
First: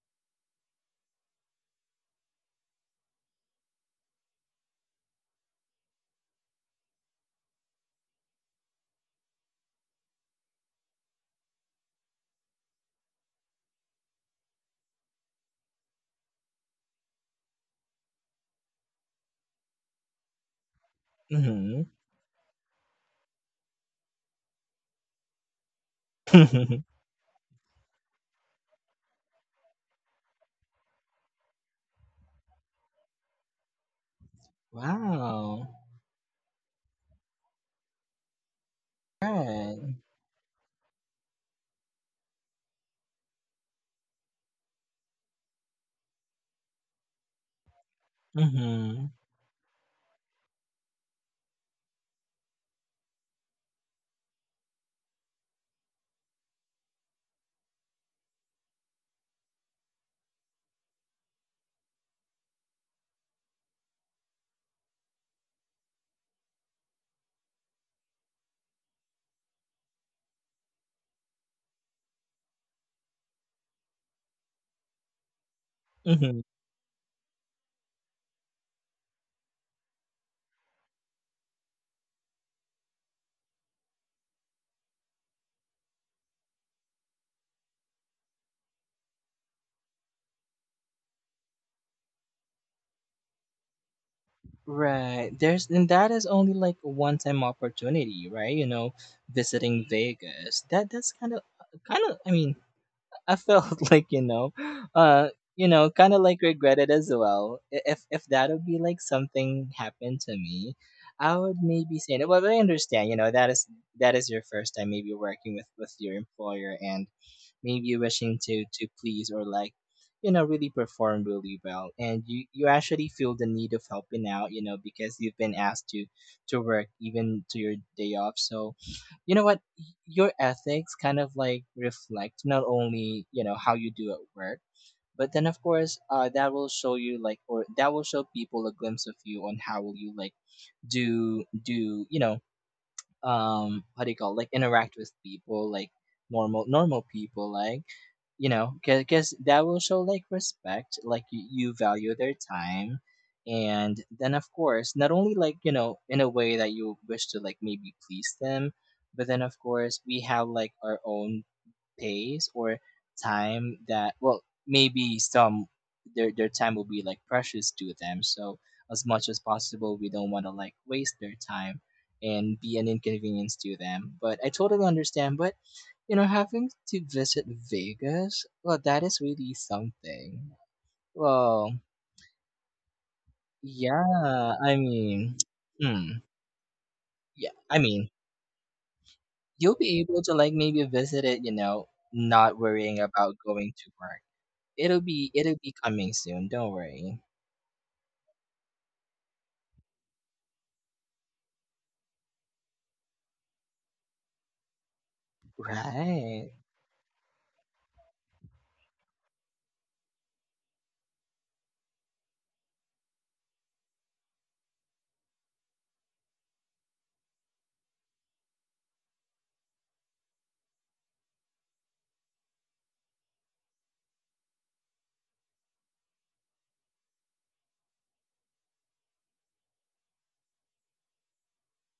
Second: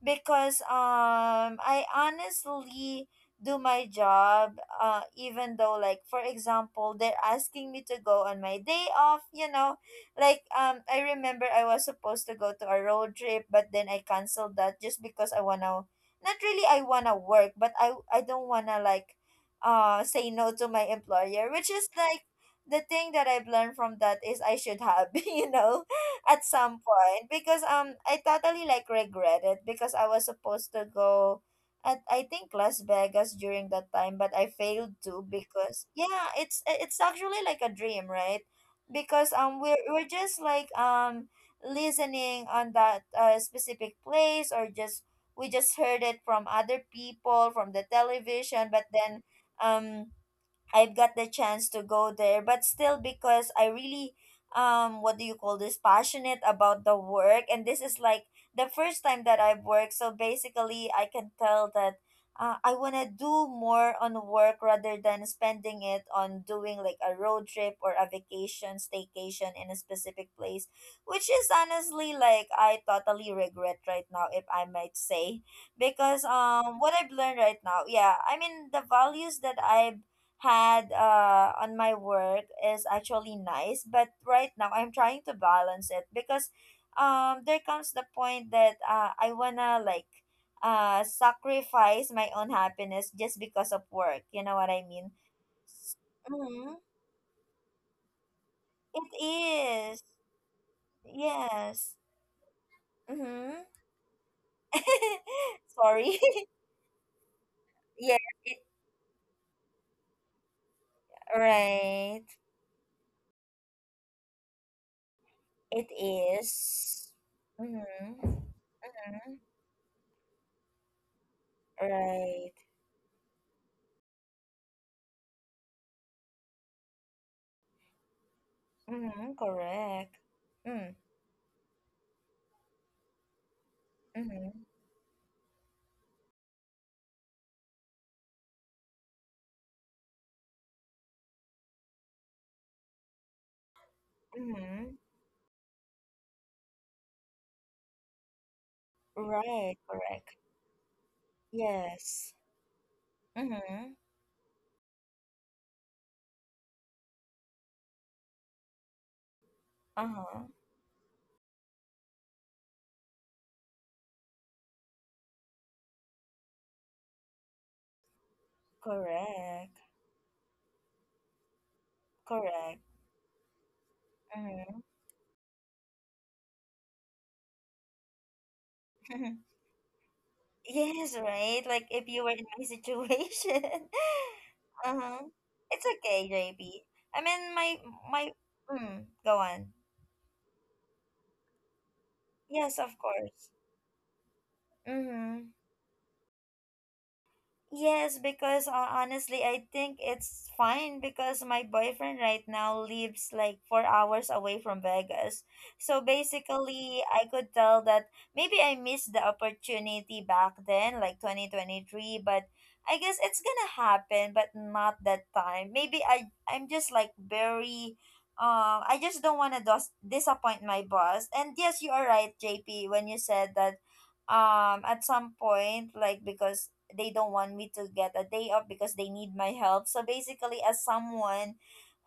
because I honestly do my job, even though like for example they're asking me to go on my day off, you know. Like I remember I was supposed to go to a road trip, but then I canceled that, just because I wanna, not really I wanna work, but I don't wanna like say no to my employer, which mhm. is like, the thing that I've learned from that is I should have. You know, at some point, because I totally like regret it, because I was supposed to go at I think Las Vegas during that time, but I failed to. Wow. Because yeah, it's actually like a dream, right? Because um we're Right. we're just like listening on that specific place or just we just heard it from other people from the television, but Mm-hmm. then um I've got the chance to go there, but still because I really what do you call this, passionate about the work, and this is like the first time that I've worked, so basically I can tell that I want to do more on work rather than spending it on doing like a road trip or a vacation staycation in a specific place, which is honestly like I totally regret right now, if I might say, because Mm-hmm. What I've learned right now, yeah, I mean the values that I've had on my work is actually nice, but right now I'm trying to balance it because there comes the point that I wanna like sacrifice my own happiness just because of work, you know what I mean. Right. There's and That is only Mm-hmm. like a one-time opportunity, right? You know, visiting It is. Vegas. That's kind of Yes. kind of. I mean, I Mm-hmm. felt like, uh, you know, kind Sorry. of like regretted as well. If Yeah, if that it, would be like something happened to me, I would maybe say, right, well, I understand. That is your first time maybe working with it with your employer, and is. maybe Mm-hmm. wishing to please, Mm-hmm. or like, really perform really well. And you Right. you actually feel the need of helping out, because you've been asked to work even to your day off. So, Mhm, what correct. your ethics Mm, kind of like reflect, not only how you do at work, mhm, but then of course that will show you like, or that will show people a glimpse of you on how will you like do, you know, how do you call it? Like, interact mhm. with people, like normal people, like, you know, because that will Right, show like correct. respect, like you value their Yes. time. Mhm. And then of course, not only like, you know, in a way that you wish to like maybe please them, but then of course we have Uh-huh. like our own pace, or time, that, well, maybe some their time will be like precious to them. So as much as Correct. possible we don't want to like waste their time and be Correct. an inconvenience to them. But I Mhm. totally understand. But, you know, having to visit Vegas, well, that is really something. Yes, right. Well, Like if you were in my situation. yeah, I mean, Uh-huh. It's hmm, okay, JB. I yeah, mean I my mean, my mm, go you'll on. be able to like maybe visit it, you know, not Yes, worrying of about course. going to work. It'll be it'll Mhm. be coming soon. Don't worry. Yes, because honestly, I think it's fine because my boyfriend right now lives like 4 hours away from Vegas. So Right. basically, I could tell that maybe I missed the opportunity back then, like 2023, but I guess it's gonna happen, but not that time. Maybe I'm just like very. I just don't want to disappoint my boss. And yes, you are right, JP, when you said that at some point, like because they don't want me to get a day off because they need my help, so basically, as someone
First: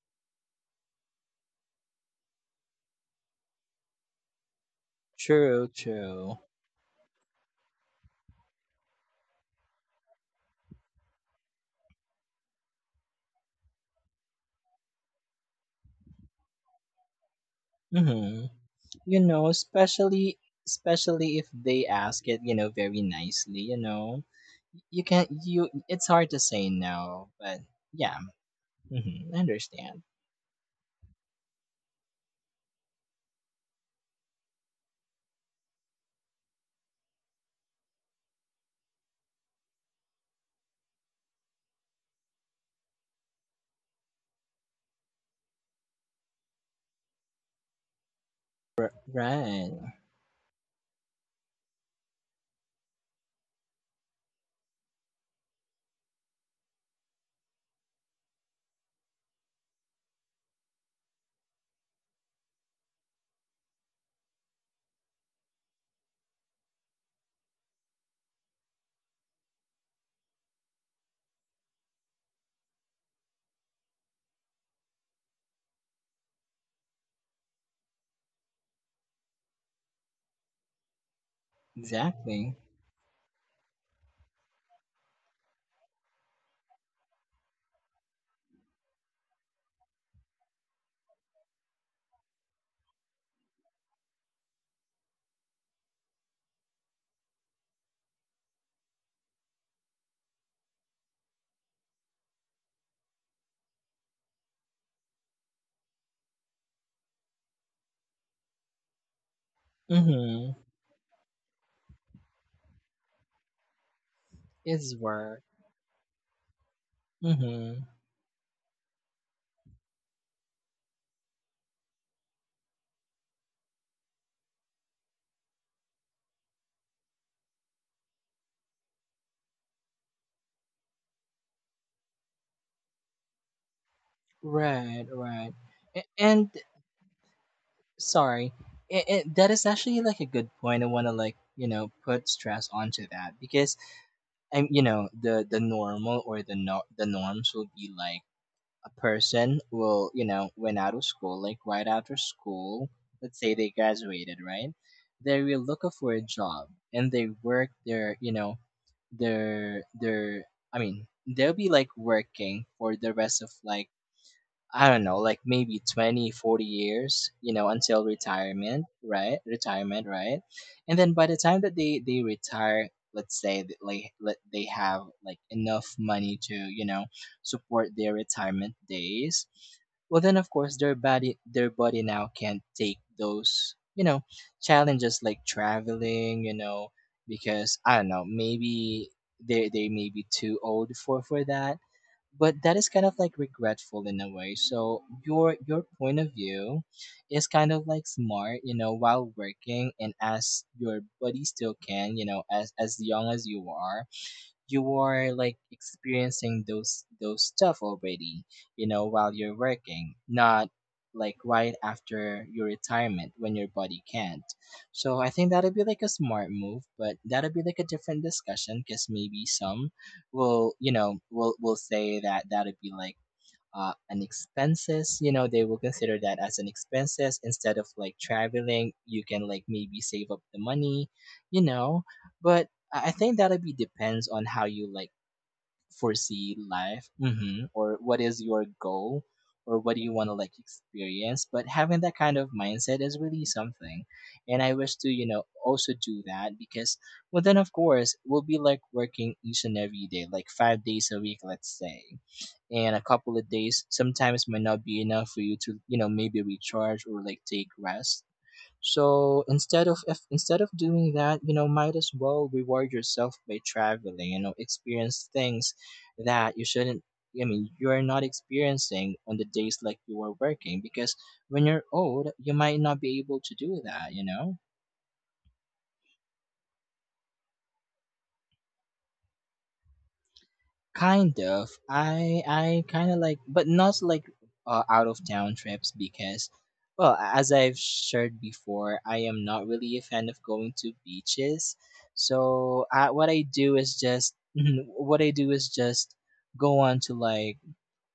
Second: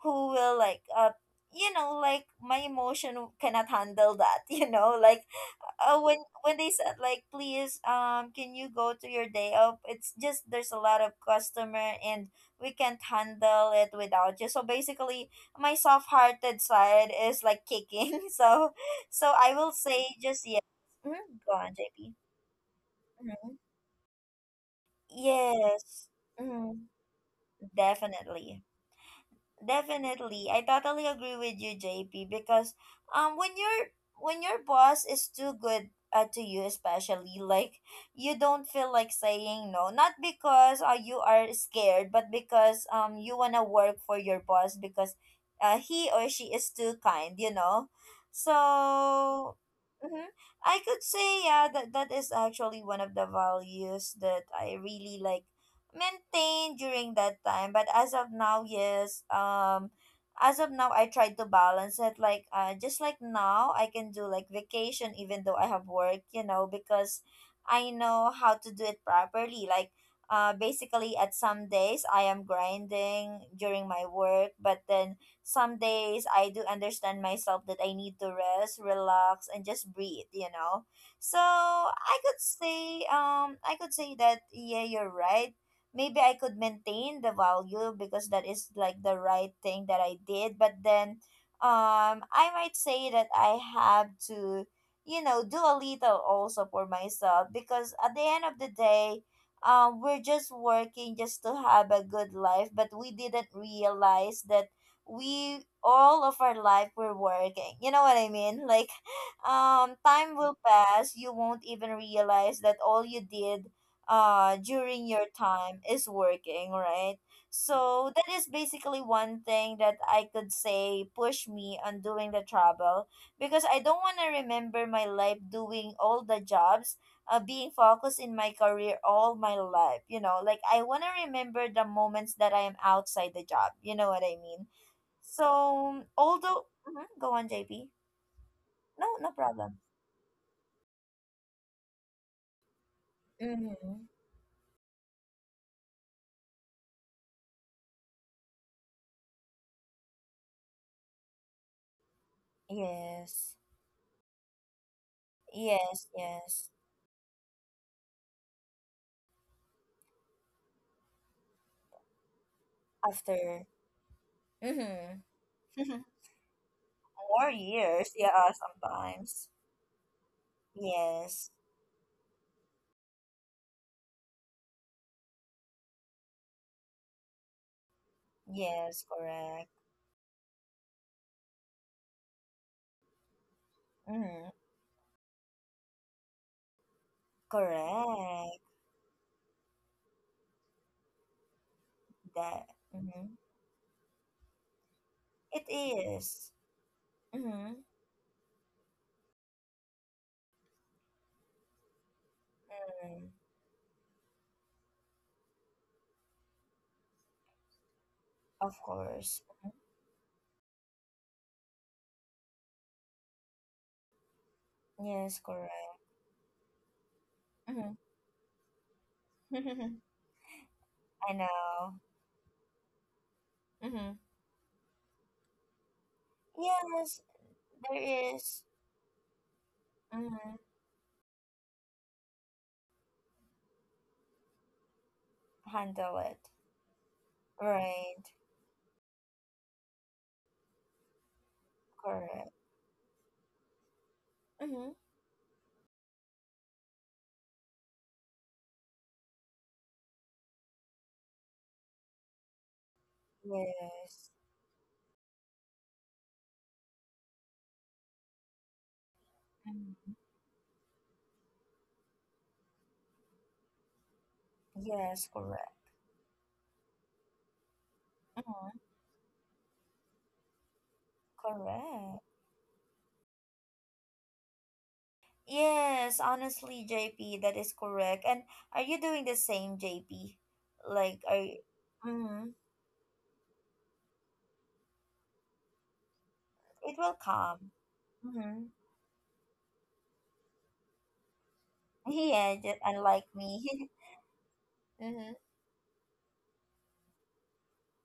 who will like you know, like my emotion cannot handle that, you know, like True. uh, when True. when they said like, please, can you go to your day off, it's just there's a lot of customer and we can't handle it without you, so basically my soft-hearted side is like kicking, Mm-hmm. so You so know, I will say especially just yes. especially Hmm, if go on, they JP. ask it, you know, very Mm-hmm. nicely. You know, you can't. You it's Yes. hard to say Mhm. no. But yeah. Definitely. Mm-hmm. I understand. Definitely. I totally agree with you, JP, because um when your when your boss is too good to you especially, like you don't feel like saying no, not because you are scared, but because you want to work for your boss because he or she is too kind, you know. So Right. mhm, I could say yeah, that that is actually one of the values that I really like maintain during that time, but as of now, yes, as of now I try to balance it, like just like now I can do like vacation even though I have work, you know, because I know how to do it properly, like basically at some days I am grinding during my work, but then some days I do understand myself that I need to rest, relax, and just breathe, you know. So Exactly. I could say that yeah, you're right, maybe I could maintain the value because that is like the right thing that I did. But then, I might say that I have to, you know, do a little also for myself because at the end of the day, we're just working just to have a good life, but we didn't realize that we all of our life we're working. You know what I mean? Like, time Mm-hmm. will pass. You won't even realize that all you did It's during your work. time is working, right. Mm-hmm. So that is basically one thing that I could say push me on doing the travel because I don't want to remember my life doing all the jobs, being focused in my career all my life, you know, like I want to remember the moments that I am outside the job, you know what I mean. Right, right. So And although mhm, go on, JP. sorry. No, no That is problem. actually like a good point. I want to like, you know, put stress onto that. Because, Mm-hmm. and the normal, or the no, the norms will be like, a person will, you know, when out of school, like right after school, let's say Yes, they graduated, right? They will look for yes, a job, yes. and they work their, you know, their I mean, they'll be like working for the rest of After. like, I don't know, like Mm-hmm. maybe 20, 40 years, you More know, until years, yeah, retirement, right? sometimes. Retirement, right? And then by the Yes, time that they retire, let's say that, like, let they have like enough money to, you know, support their retirement yes, days. correct. Well, then of course their body now can't take those, you know, Mm-hmm. challenges like traveling, you know, because I don't know, Correct. maybe they may be too old for that. But That. that is kind of like Mm-hmm. regretful in a way. So your It your point of is. view is kind Mm-hmm. of like smart, you know, while working, and as your body still can, you know, as young Mm-hmm. as you are, you are like experiencing those stuff already, you Of know, while course. you're working, not like right after your retirement when your body can't. So I Yes, think that'd correct. be like a smart move, but that'd be like a Mm-hmm. different discussion, because maybe some will, you know, I will know. say that that'd be like, an Mm-hmm. expenses. You know, they will consider that as an Yes, expenses. Instead of there like is. traveling, you can like maybe save up the Mm-hmm. money, you know. But I think that'll be depends on how you like Handle foresee it. life. Mm-hmm. Or what Right. is your goal, or what do you want to like experience. But having that kind of Correct. mindset is really something. And I wish Mm-hmm. to, you know, also do that. Because, well, then of course we'll be like working each and every day, like 5 days a week, let's say. And a couple of days Yes. sometimes might not be enough for you to, you know, maybe recharge or like take rest. So instead of Mm-hmm. if, instead of doing that, you know, might as well reward yourself by traveling. You know, experience Yes, things correct. that you shouldn't. I mean, you are not Mm-hmm. experiencing on the days like you are working, because when you're old, Correct. you might not be able to do that. You know. Yes, honestly, JP, that is correct. And are you doing the same, JP? Like, Kind are you? of. I Mm-hmm. I kind of like, but not like, out of town trips, because, It well, will as I've come. shared Mm-hmm. before, I am not really a fan of going to beaches. Yeah, So just what unlike I do is me. just, what I Mm-hmm. do is just go on to like,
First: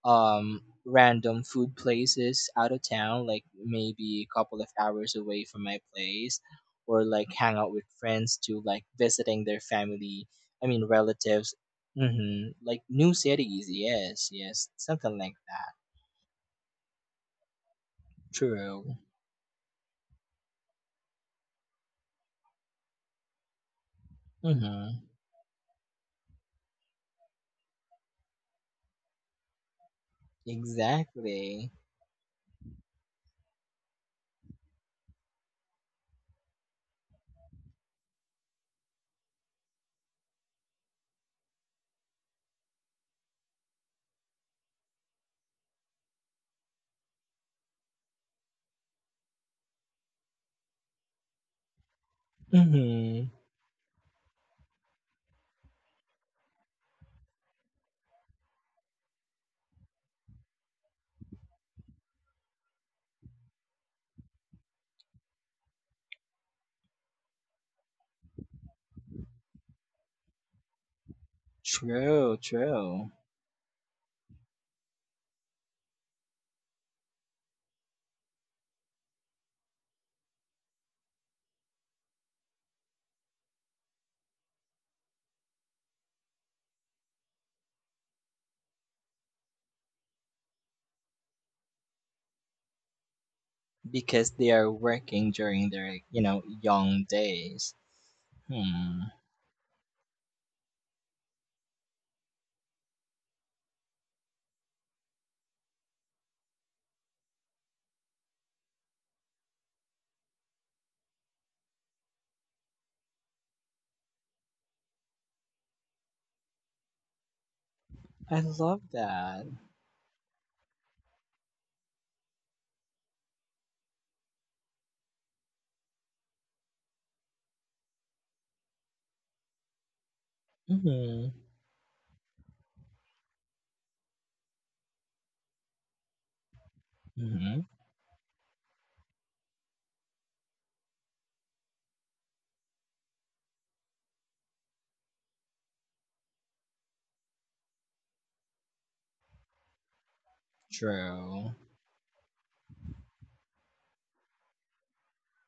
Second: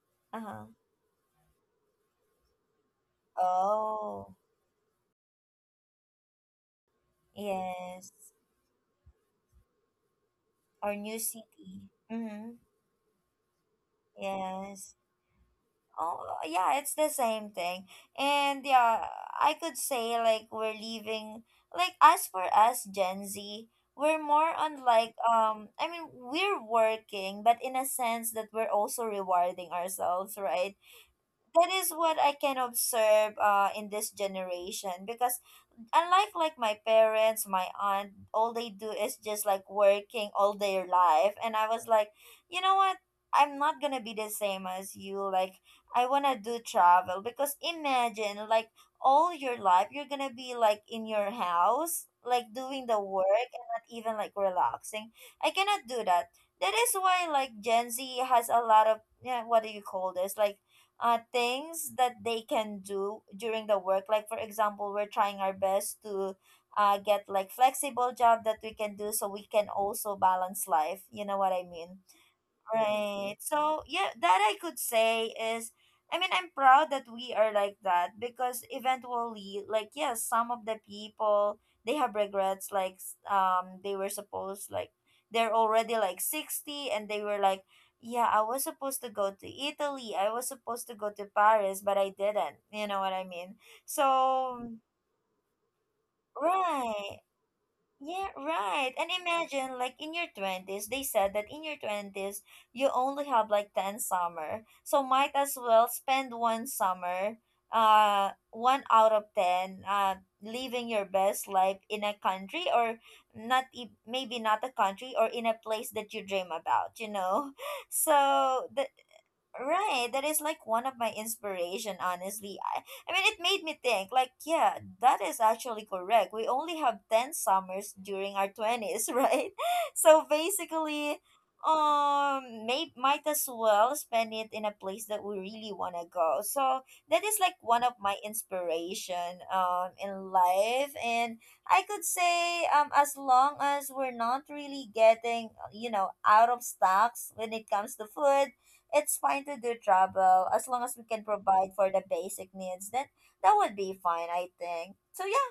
Uh-huh. random food places out of town, like maybe Oh, a couple of hours away from my place, or like hang out with yes. friends, to like visiting their family. I mean, Our new relatives. city. Mm-hmm. Mm-hmm. Like new cities. Yes, yes, Yes. something like that. Oh, yeah, it's the same thing. And True. yeah, I could say like we're leaving, like as for us Gen Z, we're more on Mm-hmm. like I mean, we're working, but in a sense that we're also rewarding ourselves, right? That Exactly. is what I can observe in this generation because unlike like my parents, my aunt, all they do is just like working all their life. And I was like, you know what? I'm not gonna be the same as you. Like I wanna do travel because imagine like all your life you're gonna be like in your house, like doing the Mm-hmm. work and not even like relaxing. I cannot do that. That is why like Gen Z has a lot of, yeah, what do you call this? Like things that they can do during the work. Like, for example, we're trying our best to get like flexible job that we can do so we can also balance life. You know what I mean? True, true. Right. So yeah, that I could say is, I mean, I'm proud that we are like that because eventually, like, yes, some of the people, they have regrets, like they were supposed like they're already like 60 and they were like, yeah, I was supposed to go to Italy. I was supposed to go to Paris, but I didn't. You know what I mean? Because they So are working during their, you know, young right. days. Yeah, right. Hmm. And imagine, like in your 20s, they said that in your 20s, you only have like 10 summer. So might as well spend one summer, one out of 10, living your best life in a country or not, maybe not a country, or in a place that you dream about, you know? I So love the, that. right, that is like one of my inspiration, honestly. I mean, it made me think, like, yeah, that is actually correct. We only have 10 summers during our 20s, right? So basically, Mm-hmm. Might as well spend it in a place that we really want to go. So that is like Mm-hmm. one of my inspiration in life. And I could say, as long as we're not really getting, you know, out of stocks when it comes to food, it's fine to do travel as long as we can True. provide for the basic needs. Then that would be fine, I think. So yeah,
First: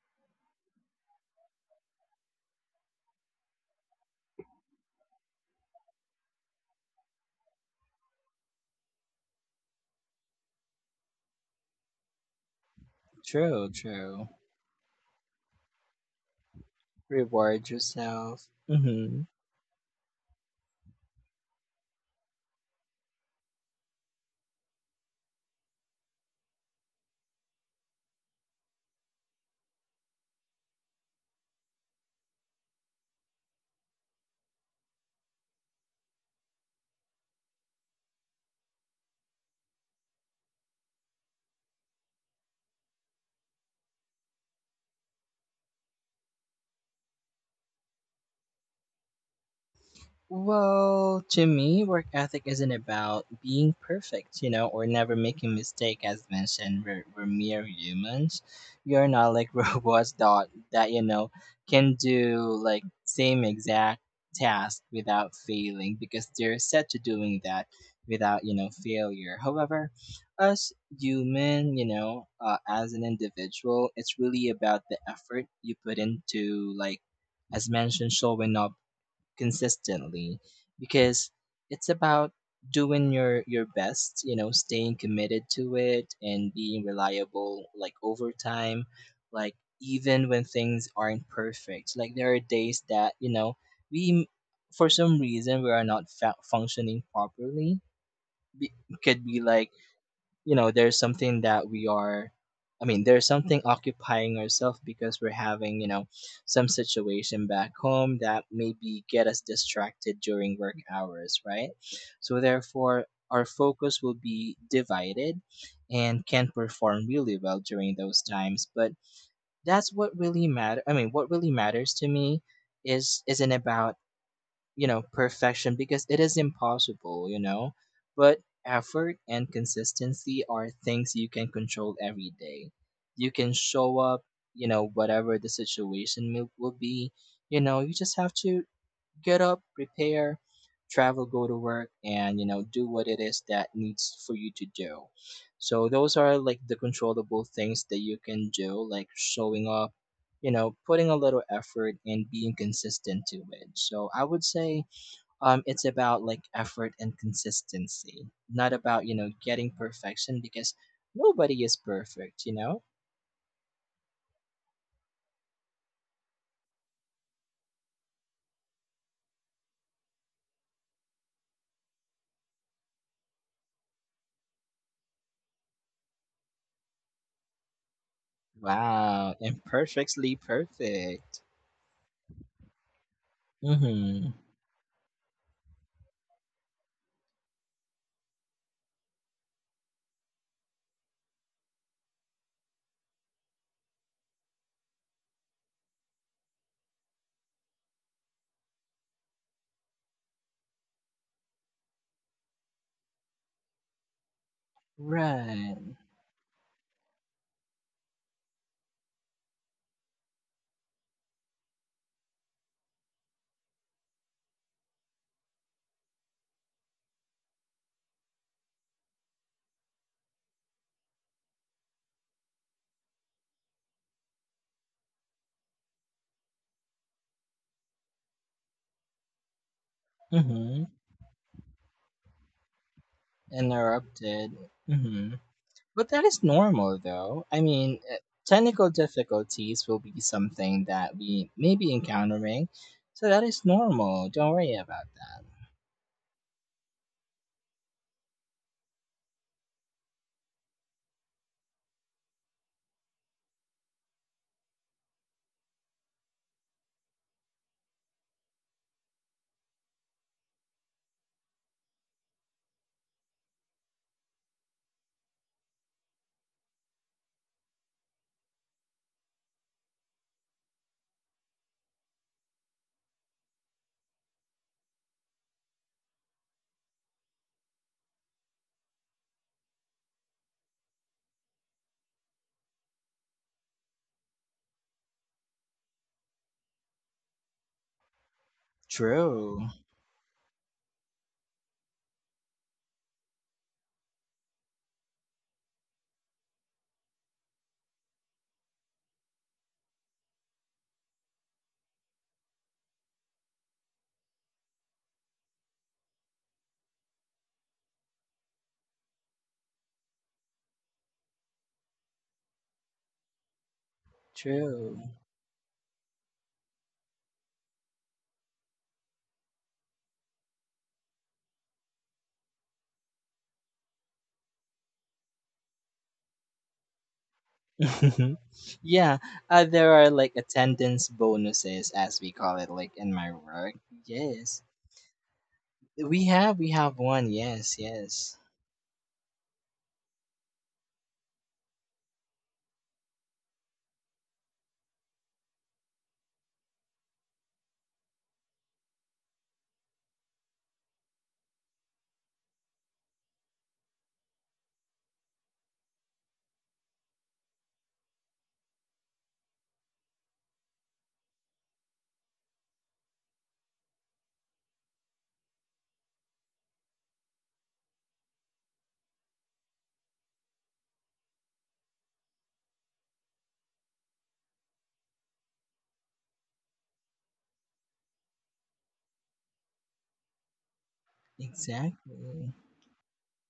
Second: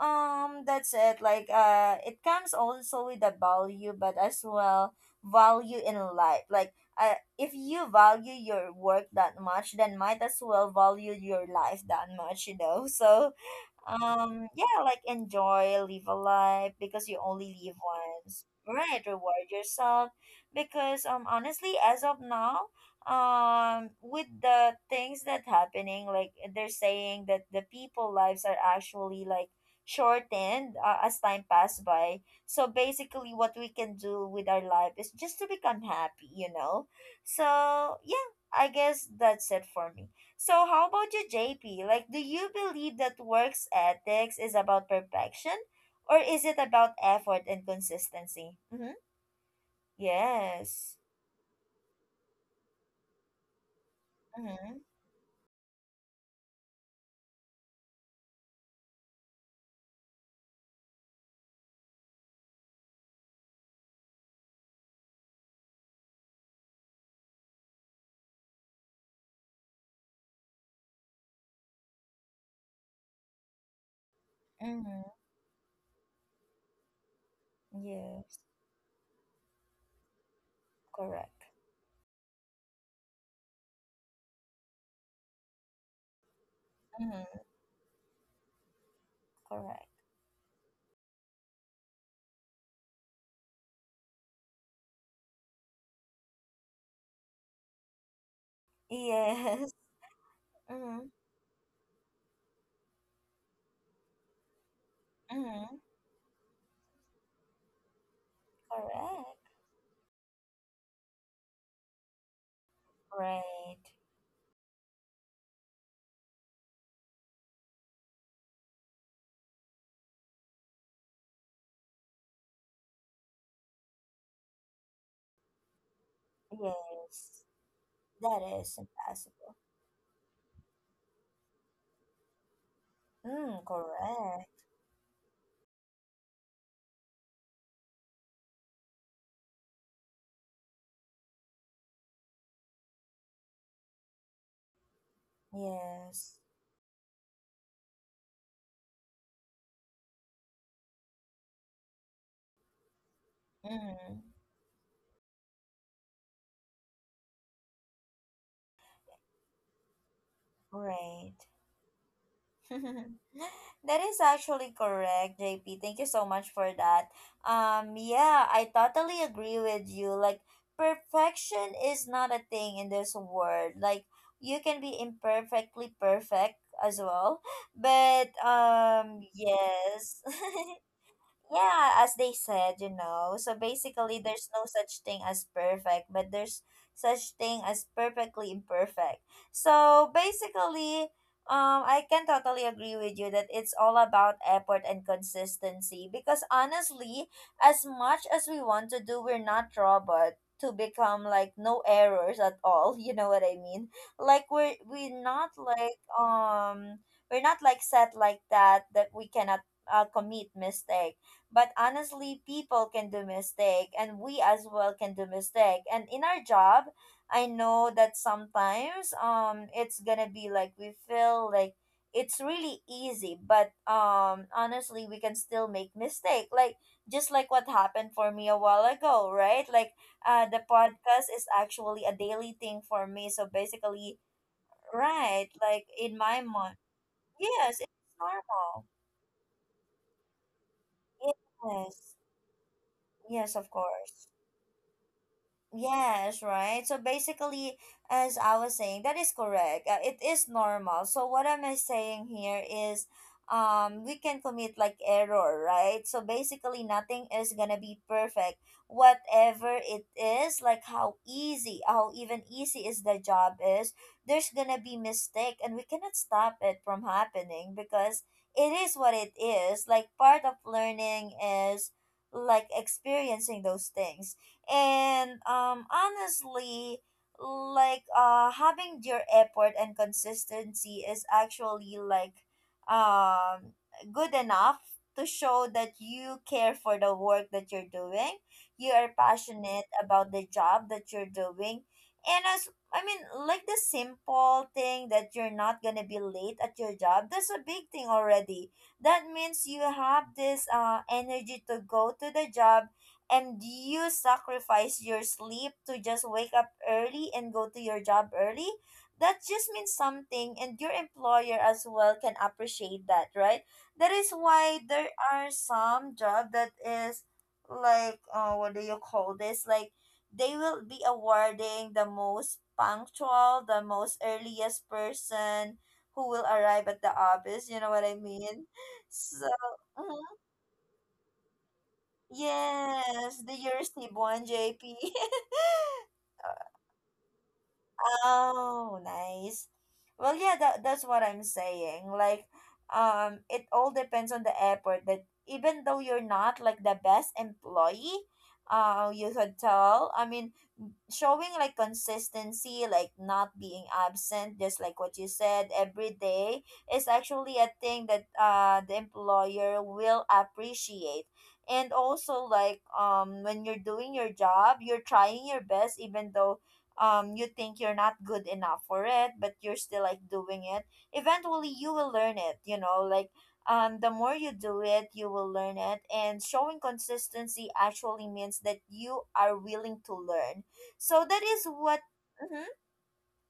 that's it. Like it comes also with the value, but as well value in life. Like if you value your work that much, then might as well value your life that much. You know, so True, true. Yeah, like enjoy, live a life because you only Reward live once, yourself. right. Hmm. Reward yourself because honestly, as of now, with the things that happening, like they're saying that the people lives are actually like shortened as time pass by. So basically, what we can do with our life is just to become happy, you know. So yeah, I guess that's it for me. So how about you, JP? Like, do you believe that works ethics is about perfection, or is it about effort and consistency? Mm-hmm. Yes. Well, to me, work ethic isn't about being perfect, you know, Mm-hmm. or never making mistake. As mentioned, we're mere humans. We are not like robots that, you know, can do like same exact task without failing because they're set to doing that without, you know, failure. However, us human, you know, as an individual, it's really about the Mm-hmm. effort you put into, like, as mentioned, Yes. showing up consistently. Because Correct. it's about doing your best, you know, staying committed to it and being Mm-hmm. reliable like over time. Like Correct. even when things aren't perfect, like there are days that, you know, we for some reason we are not functioning properly. be- could be like, Yes. you know, there's Mm-hmm. something that we are I mean, there's something occupying ourselves because we're having, Mm-hmm. you know, some situation back home that maybe get us Correct. distracted during work hours, right? So therefore our Right. focus will be divided and can perform really well during those times. But that's what really matter, I mean, what really matters to me, is isn't about, you know, perfection, because it is impossible, you Yes. know. But That is effort and impossible. consistency are things you can control every day. You can Mm, show up, correct. you know, whatever the situation will be. You know, you just have to get up, prepare, travel, go to work, and, you know, do what it is that needs for you to do. So those are Yes. like the controllable things that you can do, like showing up, you know, putting a little effort and being consistent to it. So Mm, I would say, it's about like effort and consistency, not about, you know, getting perfection, because right. nobody is perfect, you know. That is actually correct, JP. Thank you so much for that. Yeah, I totally agree with you. Like, perfection is not a thing in this world. Like, you can be imperfectly perfect as well. But, Wow, yes. imperfectly perfect. Yeah, as they said, you know. So basically, Mm-hmm. there's no such thing as perfect, but there's such thing as perfectly imperfect. So basically, I can totally agree with you that it's all about effort and consistency because honestly, as much as we want to do, we're not robot to become like no errors at all. You know what I mean? Like we're not Right. like we're not like set like that, that we cannot commit mistakes. But honestly, people can do mistake, and we as well can do mistake, and in our job, I know that sometimes it's gonna be like we feel like it's really easy, but honestly, we can still make mistake, like just like what happened for me a while ago, right, like the Mm-hmm. podcast is actually a daily thing for me, so basically Interrupted. Mm-hmm. right, like But in that my is mind, normal, though. I yes, it's mean, normal. technical difficulties will be something that we may be Yes, encountering, so that yes, is of course. normal. Don't worry about that. Yes, right. So basically, as I was saying, that is correct. It is normal. So what am I saying here is, we can commit like error, right? So basically, nothing is gonna be perfect. Whatever it is, like how easy, how even easy is the job is, there's gonna be mistake, and we cannot stop it from happening because it is what it is. Like part of learning is like experiencing those things and honestly, like having your effort and consistency is actually like um good enough to show that you care for the work that you're doing. You are True. passionate about the job that you're doing. And as I mean, like the simple thing that you're not gonna be late at your job, that's a big thing already. That means you have this energy to go to the job, and you sacrifice your sleep to just wake up early and go to your job early. That just means something, and your employer as well can appreciate that, right? That is why True. there are some job that is like, what do you call this? Like, they will be awarding the most punctual, the most earliest person who will arrive at the office. You know what I mean? Yeah, So, there are like mm-hmm. attendance bonuses, as we call it, like in my Yes, the work. University One Yes, JP. we have one. Yes, yes, Oh, nice. Well, yeah, that's what I'm saying. Like, it all depends on the airport. That even though you're not like the best employee, you could tell. I mean, showing like consistency, like not being absent, just like what you said, every day is actually a thing that the employer will appreciate. And also, like when you're doing your job, you're trying your best, even though you think you're not good enough for it, but you're still like doing it. Eventually, you will learn it. You know, like the more you do it, you will learn it. And showing consistency actually means that you are willing to learn, so that is what, exactly. mhm.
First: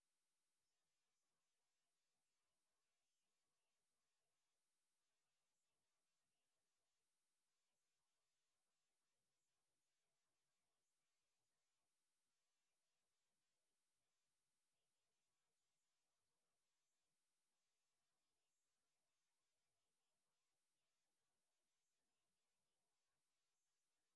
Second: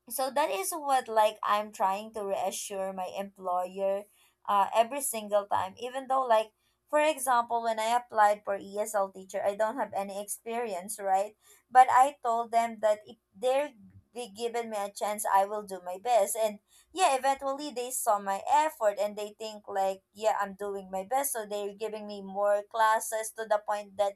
So that is what like I'm trying to reassure my employer every single time, even though like, for example, when I applied for ESL teacher, I don't have any experience, right? But I told them that if they're be given me a chance, I will do my best, and yeah, eventually they saw my effort and they think like, yeah, I'm doing my best, so they're giving me more classes to the point that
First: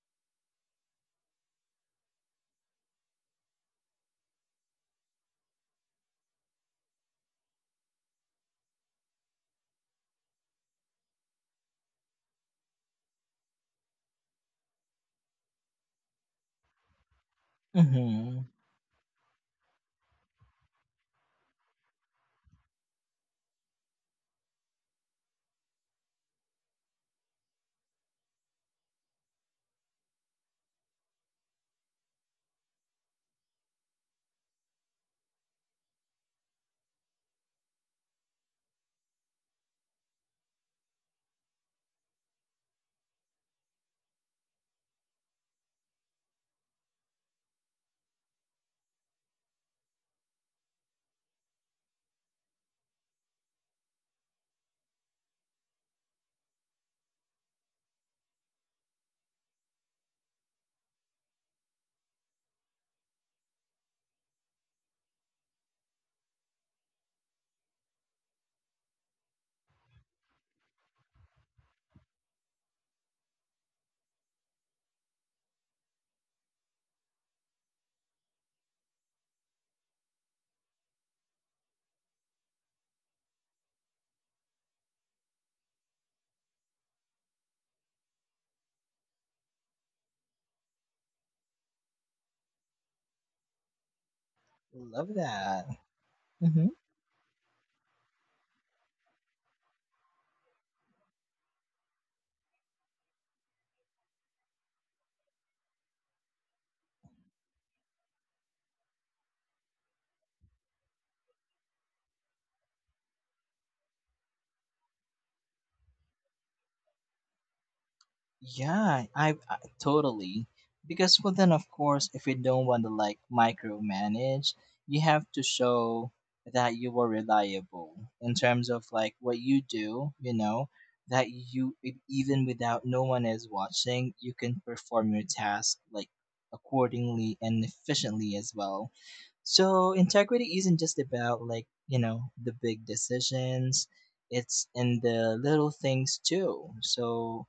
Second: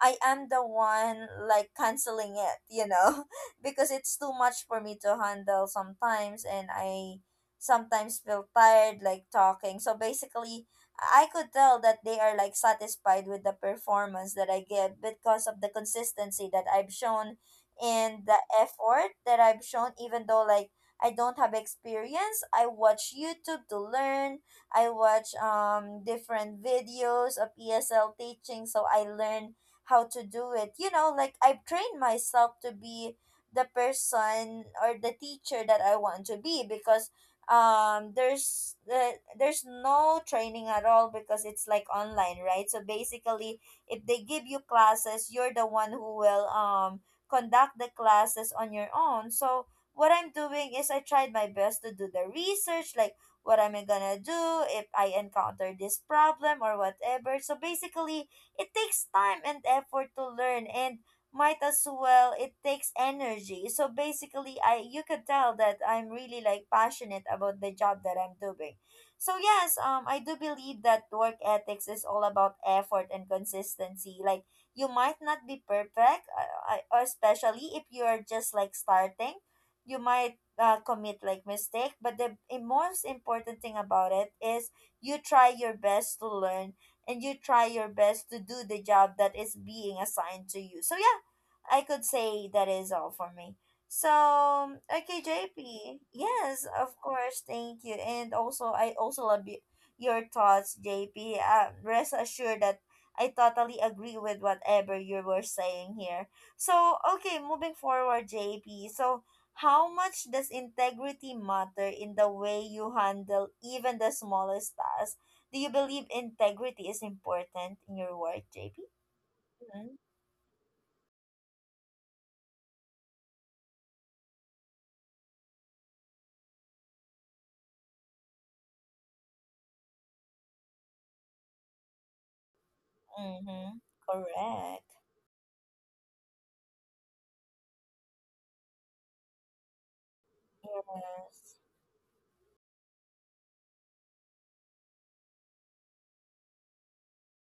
I am the one like canceling it, you know, because it's too much for me to handle sometimes, and I sometimes feel tired like talking. So basically, I could tell that they are like satisfied with the performance that I give because of the consistency that I've shown and the Mm-hmm. effort that I've shown, even though like I don't have experience. I watch YouTube to learn. I watch different videos of ESL teaching, so I learn how to do it. You know, like I've trained myself to be the person or the teacher that I want to be because um there's the there's no training at all because it's like online, right? So basically, if they give you classes, you're the one who will conduct the classes on your own. So what I'm doing is I tried my best to do the research, like what am I gonna do if I encounter this problem or whatever. So basically, it takes time and effort to learn, and might as well it takes energy. So basically, I you could tell that I'm really like passionate about the job that I'm doing. So yes, I do believe that work ethics is all about effort and consistency. Like, you might not be perfect, especially if you are just like starting. You might commit like mistake, but the most important thing about it is you try your best to learn, and you try your best to do the job that is being assigned to you. So yeah, I could say that is all for me. So Love okay, that. JP. Yes, Mm-hmm. of course. Thank you. And also, I also love your thoughts, JP. Rest assured that I totally agree with whatever you were saying here. So okay, moving forward, JP. So how much does integrity matter in the way you handle even the smallest tasks? Do you believe integrity is important in your work, JP? Yeah, I totally. Because, well, then of course, if you don't want to like micromanage, you have to show that you are reliable in terms of like what you do. You know that you even without no one is Mm-hmm. watching, you can Correct. perform your task like accordingly and efficiently as well. So integrity isn't just about, Yes. like, you know, the big decisions. It's in the little things too. So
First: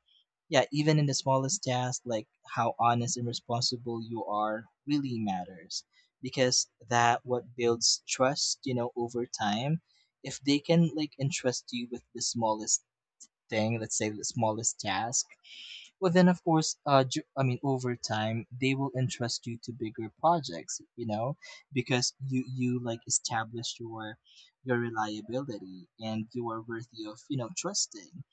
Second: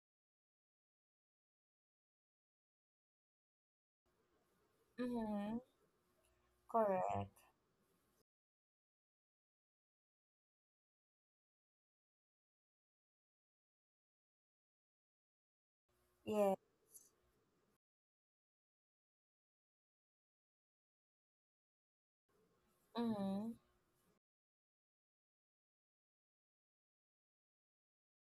yeah, even in the smallest tasks, like how honest and responsible you are really Mm-hmm. matters, because that Correct. what builds trust, you know, over time. If they can like entrust you with the smallest thing, let's say the smallest task, well, then, of Yeah. course, I mean, over time, they will entrust you to bigger projects, you know, because you like Mm-hmm. established your reliability, and you are worthy of, you know, trusting.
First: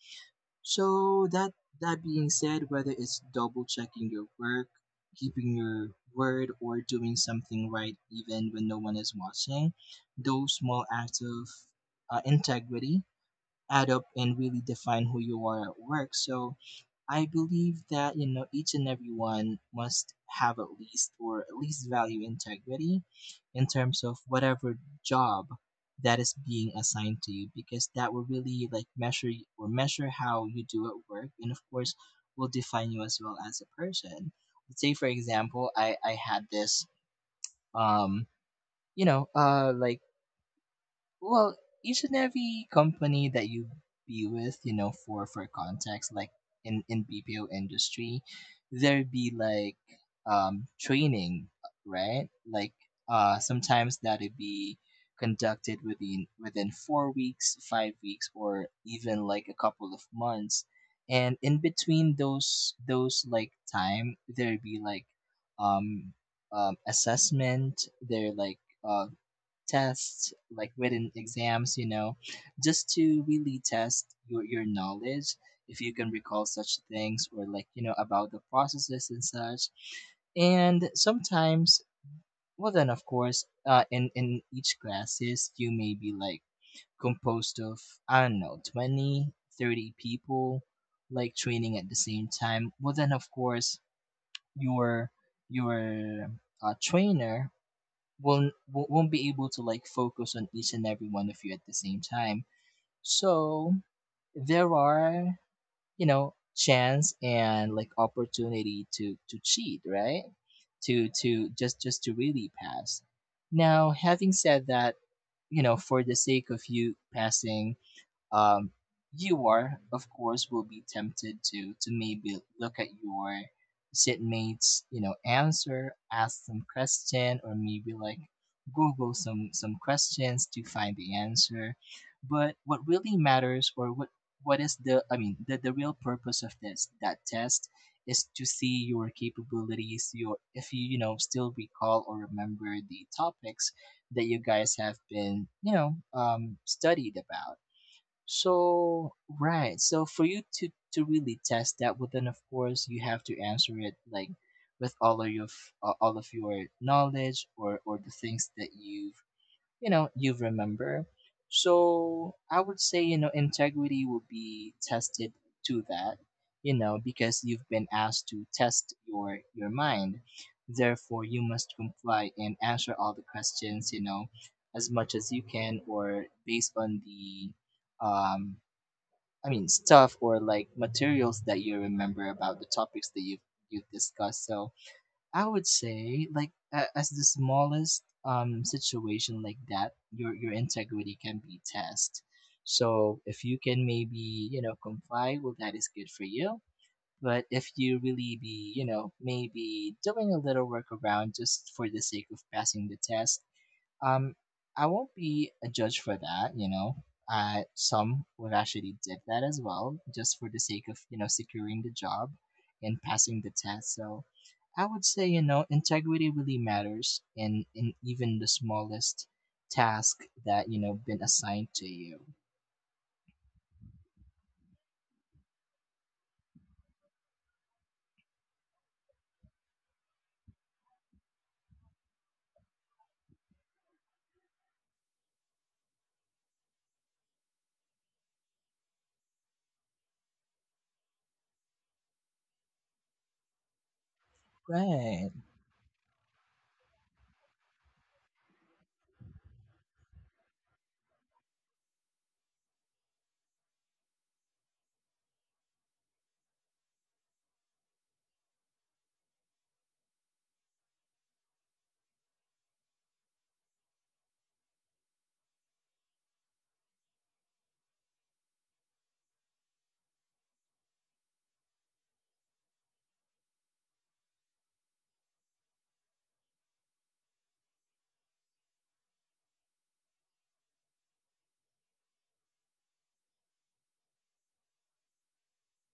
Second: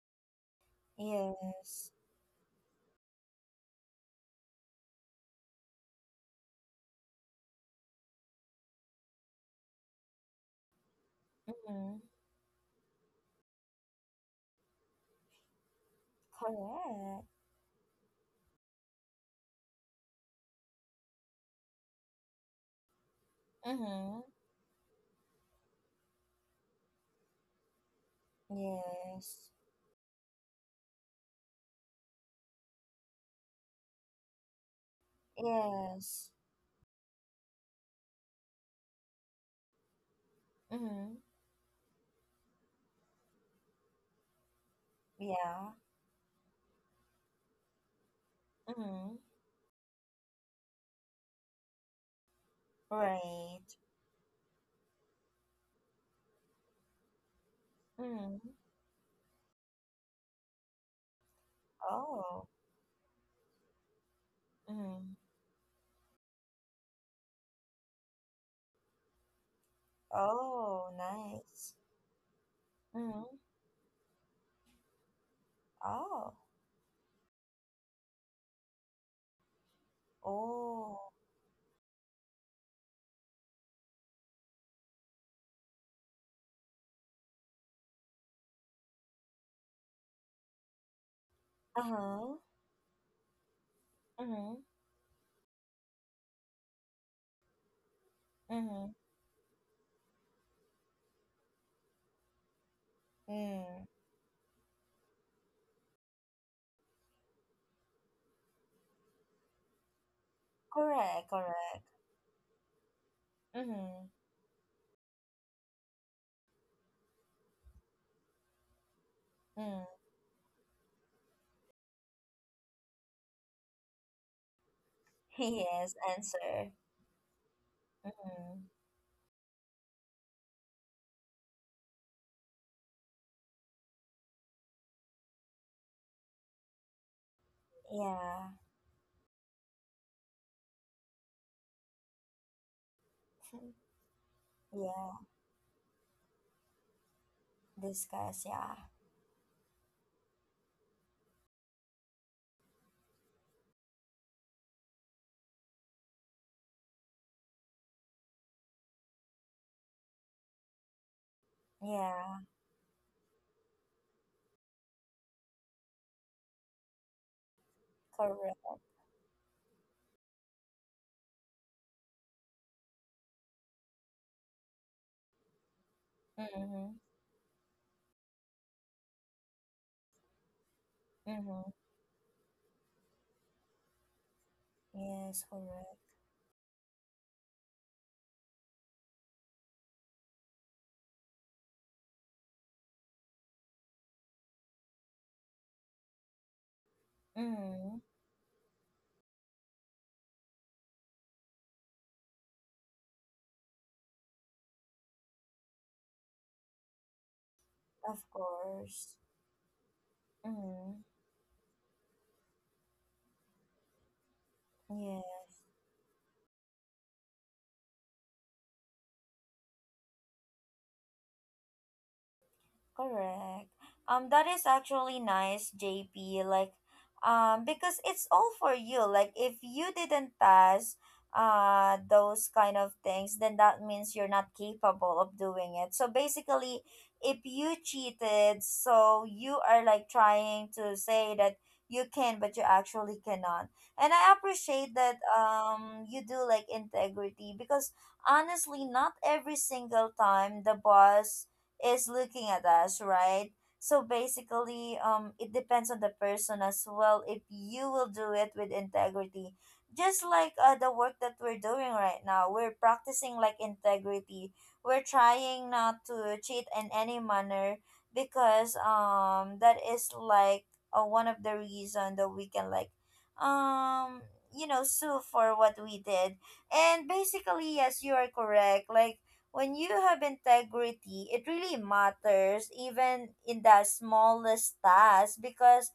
So that Yes. that being said, whether it's double checking your work, keeping your word, or doing something right even when no one is watching, those small acts of, Mm-hmm. Integrity, add up and really define who you are at work. So Correct. I believe that, you know, each and everyone must have at least, or at least value integrity, in terms of Mm-hmm. whatever job that is being assigned to you, because that will really like measure Yes. Or measure how you do at work, and of course will define you as well as a person. Let's say, for example, I Yes. had this, um like, Mm-hmm. well, each and every company that you be with, you know, for Yeah. context, like in BPO industry, there Mm-hmm. be like, training, right? Like, Right. sometimes that'd be conducted within 4 weeks, 5 weeks, Mm-hmm. or even like a couple of months. And in between Oh. those like time, there'd be like, Mm-hmm. um assessment, there like, uh tests, like Oh, written nice. exams, you know, just to Mm-hmm. really test your knowledge, if you can Oh. recall such things, or like, you know, about the processes and such. And Oh. sometimes, well, then of course, in, each classes, you may be like composed of, I don't know, 20, 30 people, like training at the same Uh-huh. time. Well, then of course, Mm-hmm. your, your, trainer won't Mm-hmm. won't won't be able to like focus on each and every one of you at the same time. So Mm. there are, you know, chance and like opportunity to cheat, right? To Correct. to just Correct. just to really pass. Now, Mm-hmm. having said that, you know, for the sake of you passing, um, you are, Mm. of course, will be tempted to maybe look at your sitmates, you know, Yes. answer, ask some Answer. question, or maybe like Mm-hmm. Google some questions to find the answer. But what really matters, or what is the I mean, the real purpose of this that test is to Yeah. see your capabilities, your, if you, you know, still recall or remember the topics that you guys have Yeah, been, you know, studied about. discuss. Yeah, So right. So for you to really test that, well, then of course you have to answer it like with all of your all of your knowledge, or the things that you've, you know, you remember. So yeah, I would say, you know, integrity will be tested to that, you know, because you've been asked to correct. test your mind. Therefore you must comply and answer all the questions, you know, as much as you can, or based Mm-hmm. on the, um I mean, stuff or like materials that Mm-hmm. you remember about the topics that you've discussed. So I Yes, would correct. say, like, a as the smallest, situation like that, your integrity can be tested. So if you can maybe, you know, comply, well, that is good for you. But if Mm-hmm. you really be, you know, maybe doing a little workaround just for the sake of passing the test, um, I won't be a judge for that, you know. Of Some would actually course. did that as well, just for the sake of, Mm-hmm. you know, securing the job and passing the test. So I would say, you Yes. know, integrity really matters in, even the smallest task that, you know, been assigned to you. Correct. That is actually nice, JP. Like, because it's all for you. Like, if you didn't pass, those kind of things, then that means you're not capable of doing it. So basically, if you cheated, so you are like trying to say that you can, but you actually cannot. And I appreciate that. Right. You do like integrity because honestly, not every single time the boss is looking at us, right? So basically, it depends on the person as well. If you will do it with integrity, just like the work that we're doing right now, we're practicing like integrity. We're trying not to cheat in any manner because that is like one of the reason that we can like um you know sue for what we did, and basically yes, you are correct. Like, when you have integrity, it really matters, even in the smallest task, because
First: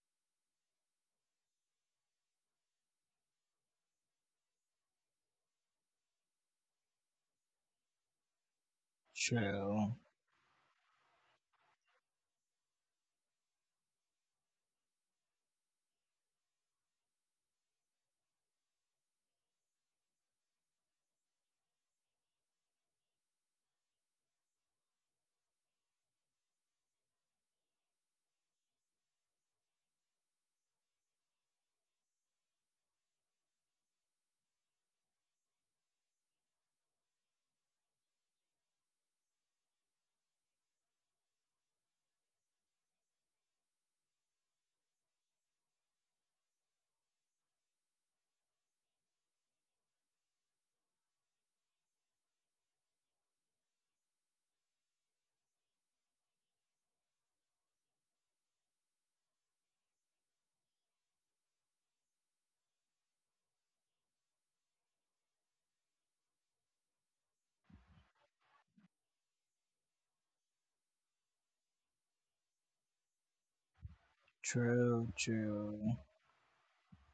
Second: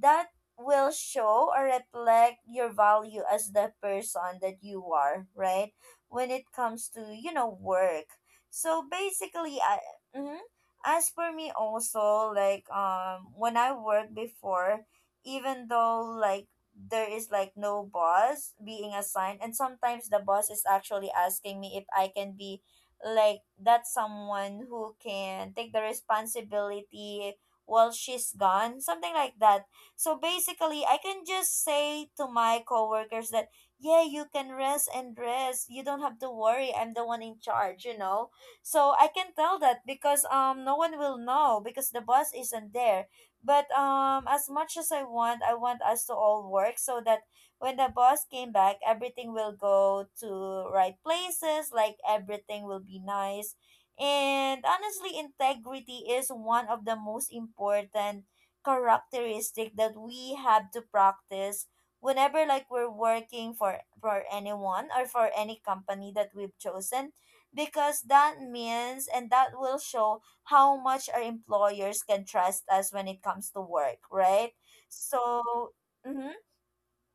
that will show or reflect your value as the person that you are, right? When it comes to, you know, work. So basically, I, True. mhm. As for me also, like, when I worked before, even though, like, there is like no boss being assigned, and sometimes the boss is actually asking me if I can be like that's someone who can take the responsibility while she's gone, something like that. So basically, I can just say to my coworkers that yeah, you can rest and rest, you don't have to worry, I'm the one in charge, you know. So I can tell that because no one will know because the boss isn't there, but as much as I want, I want us to all work so that when the boss came back, everything will go to right places, like everything will be nice. And honestly, integrity is one of the most important characteristic that we have to practice whenever like we're working for anyone or for any company that we've chosen, because that means and that will show how much our employers can trust us when it comes to work, right? True, So true. mhm,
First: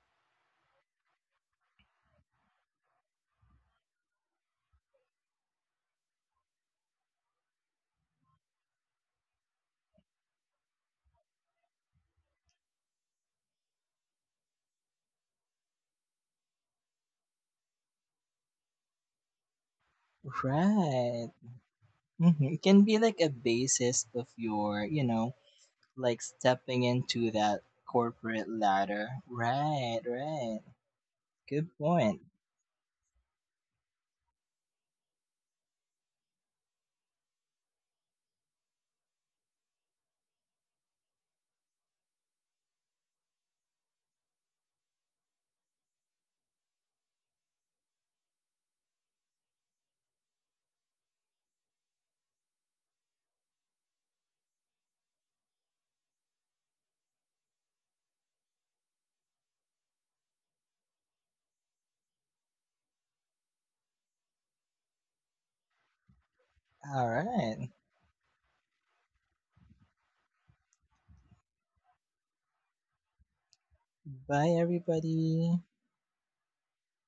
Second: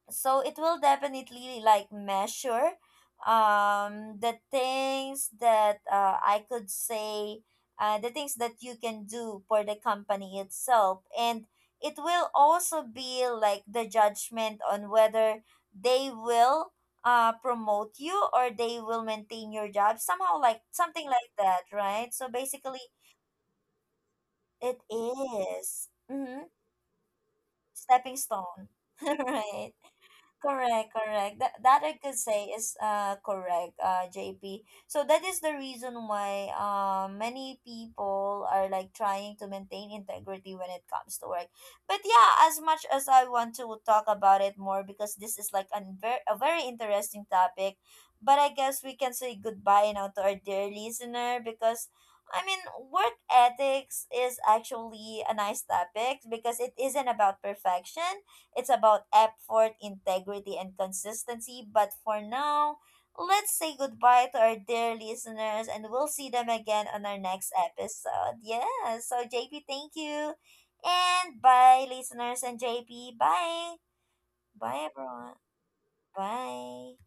so it will definitely like measure the things that I could say, the things that you can do for the company itself, and it will also be like the judgment on whether they will promote you or they will maintain your job somehow, like something Right. like that, right? So Hmm. It can basically, be like a basis of it your, you know, is, like mm-hmm, stepping into that stepping corporate stone. ladder. Right. Right, right. Correct, correct. That Good that I could point. say is correct, JP. So that is the reason why many people are like trying to maintain integrity when it comes to work. But yeah, as much as I want to talk about it more because this is like an a very interesting topic, but I guess we can say goodbye now to our dear listener, because I mean, work ethics is actually a nice topic because it isn't about perfection, it's about effort, integrity, and consistency. But for now, let's say goodbye to our dear listeners, and we'll see them again on All our next right. episode. Yeah. So, JP, thank you. And bye, listeners and JP. Bye. Bye, Bye, everyone. everybody. Bye.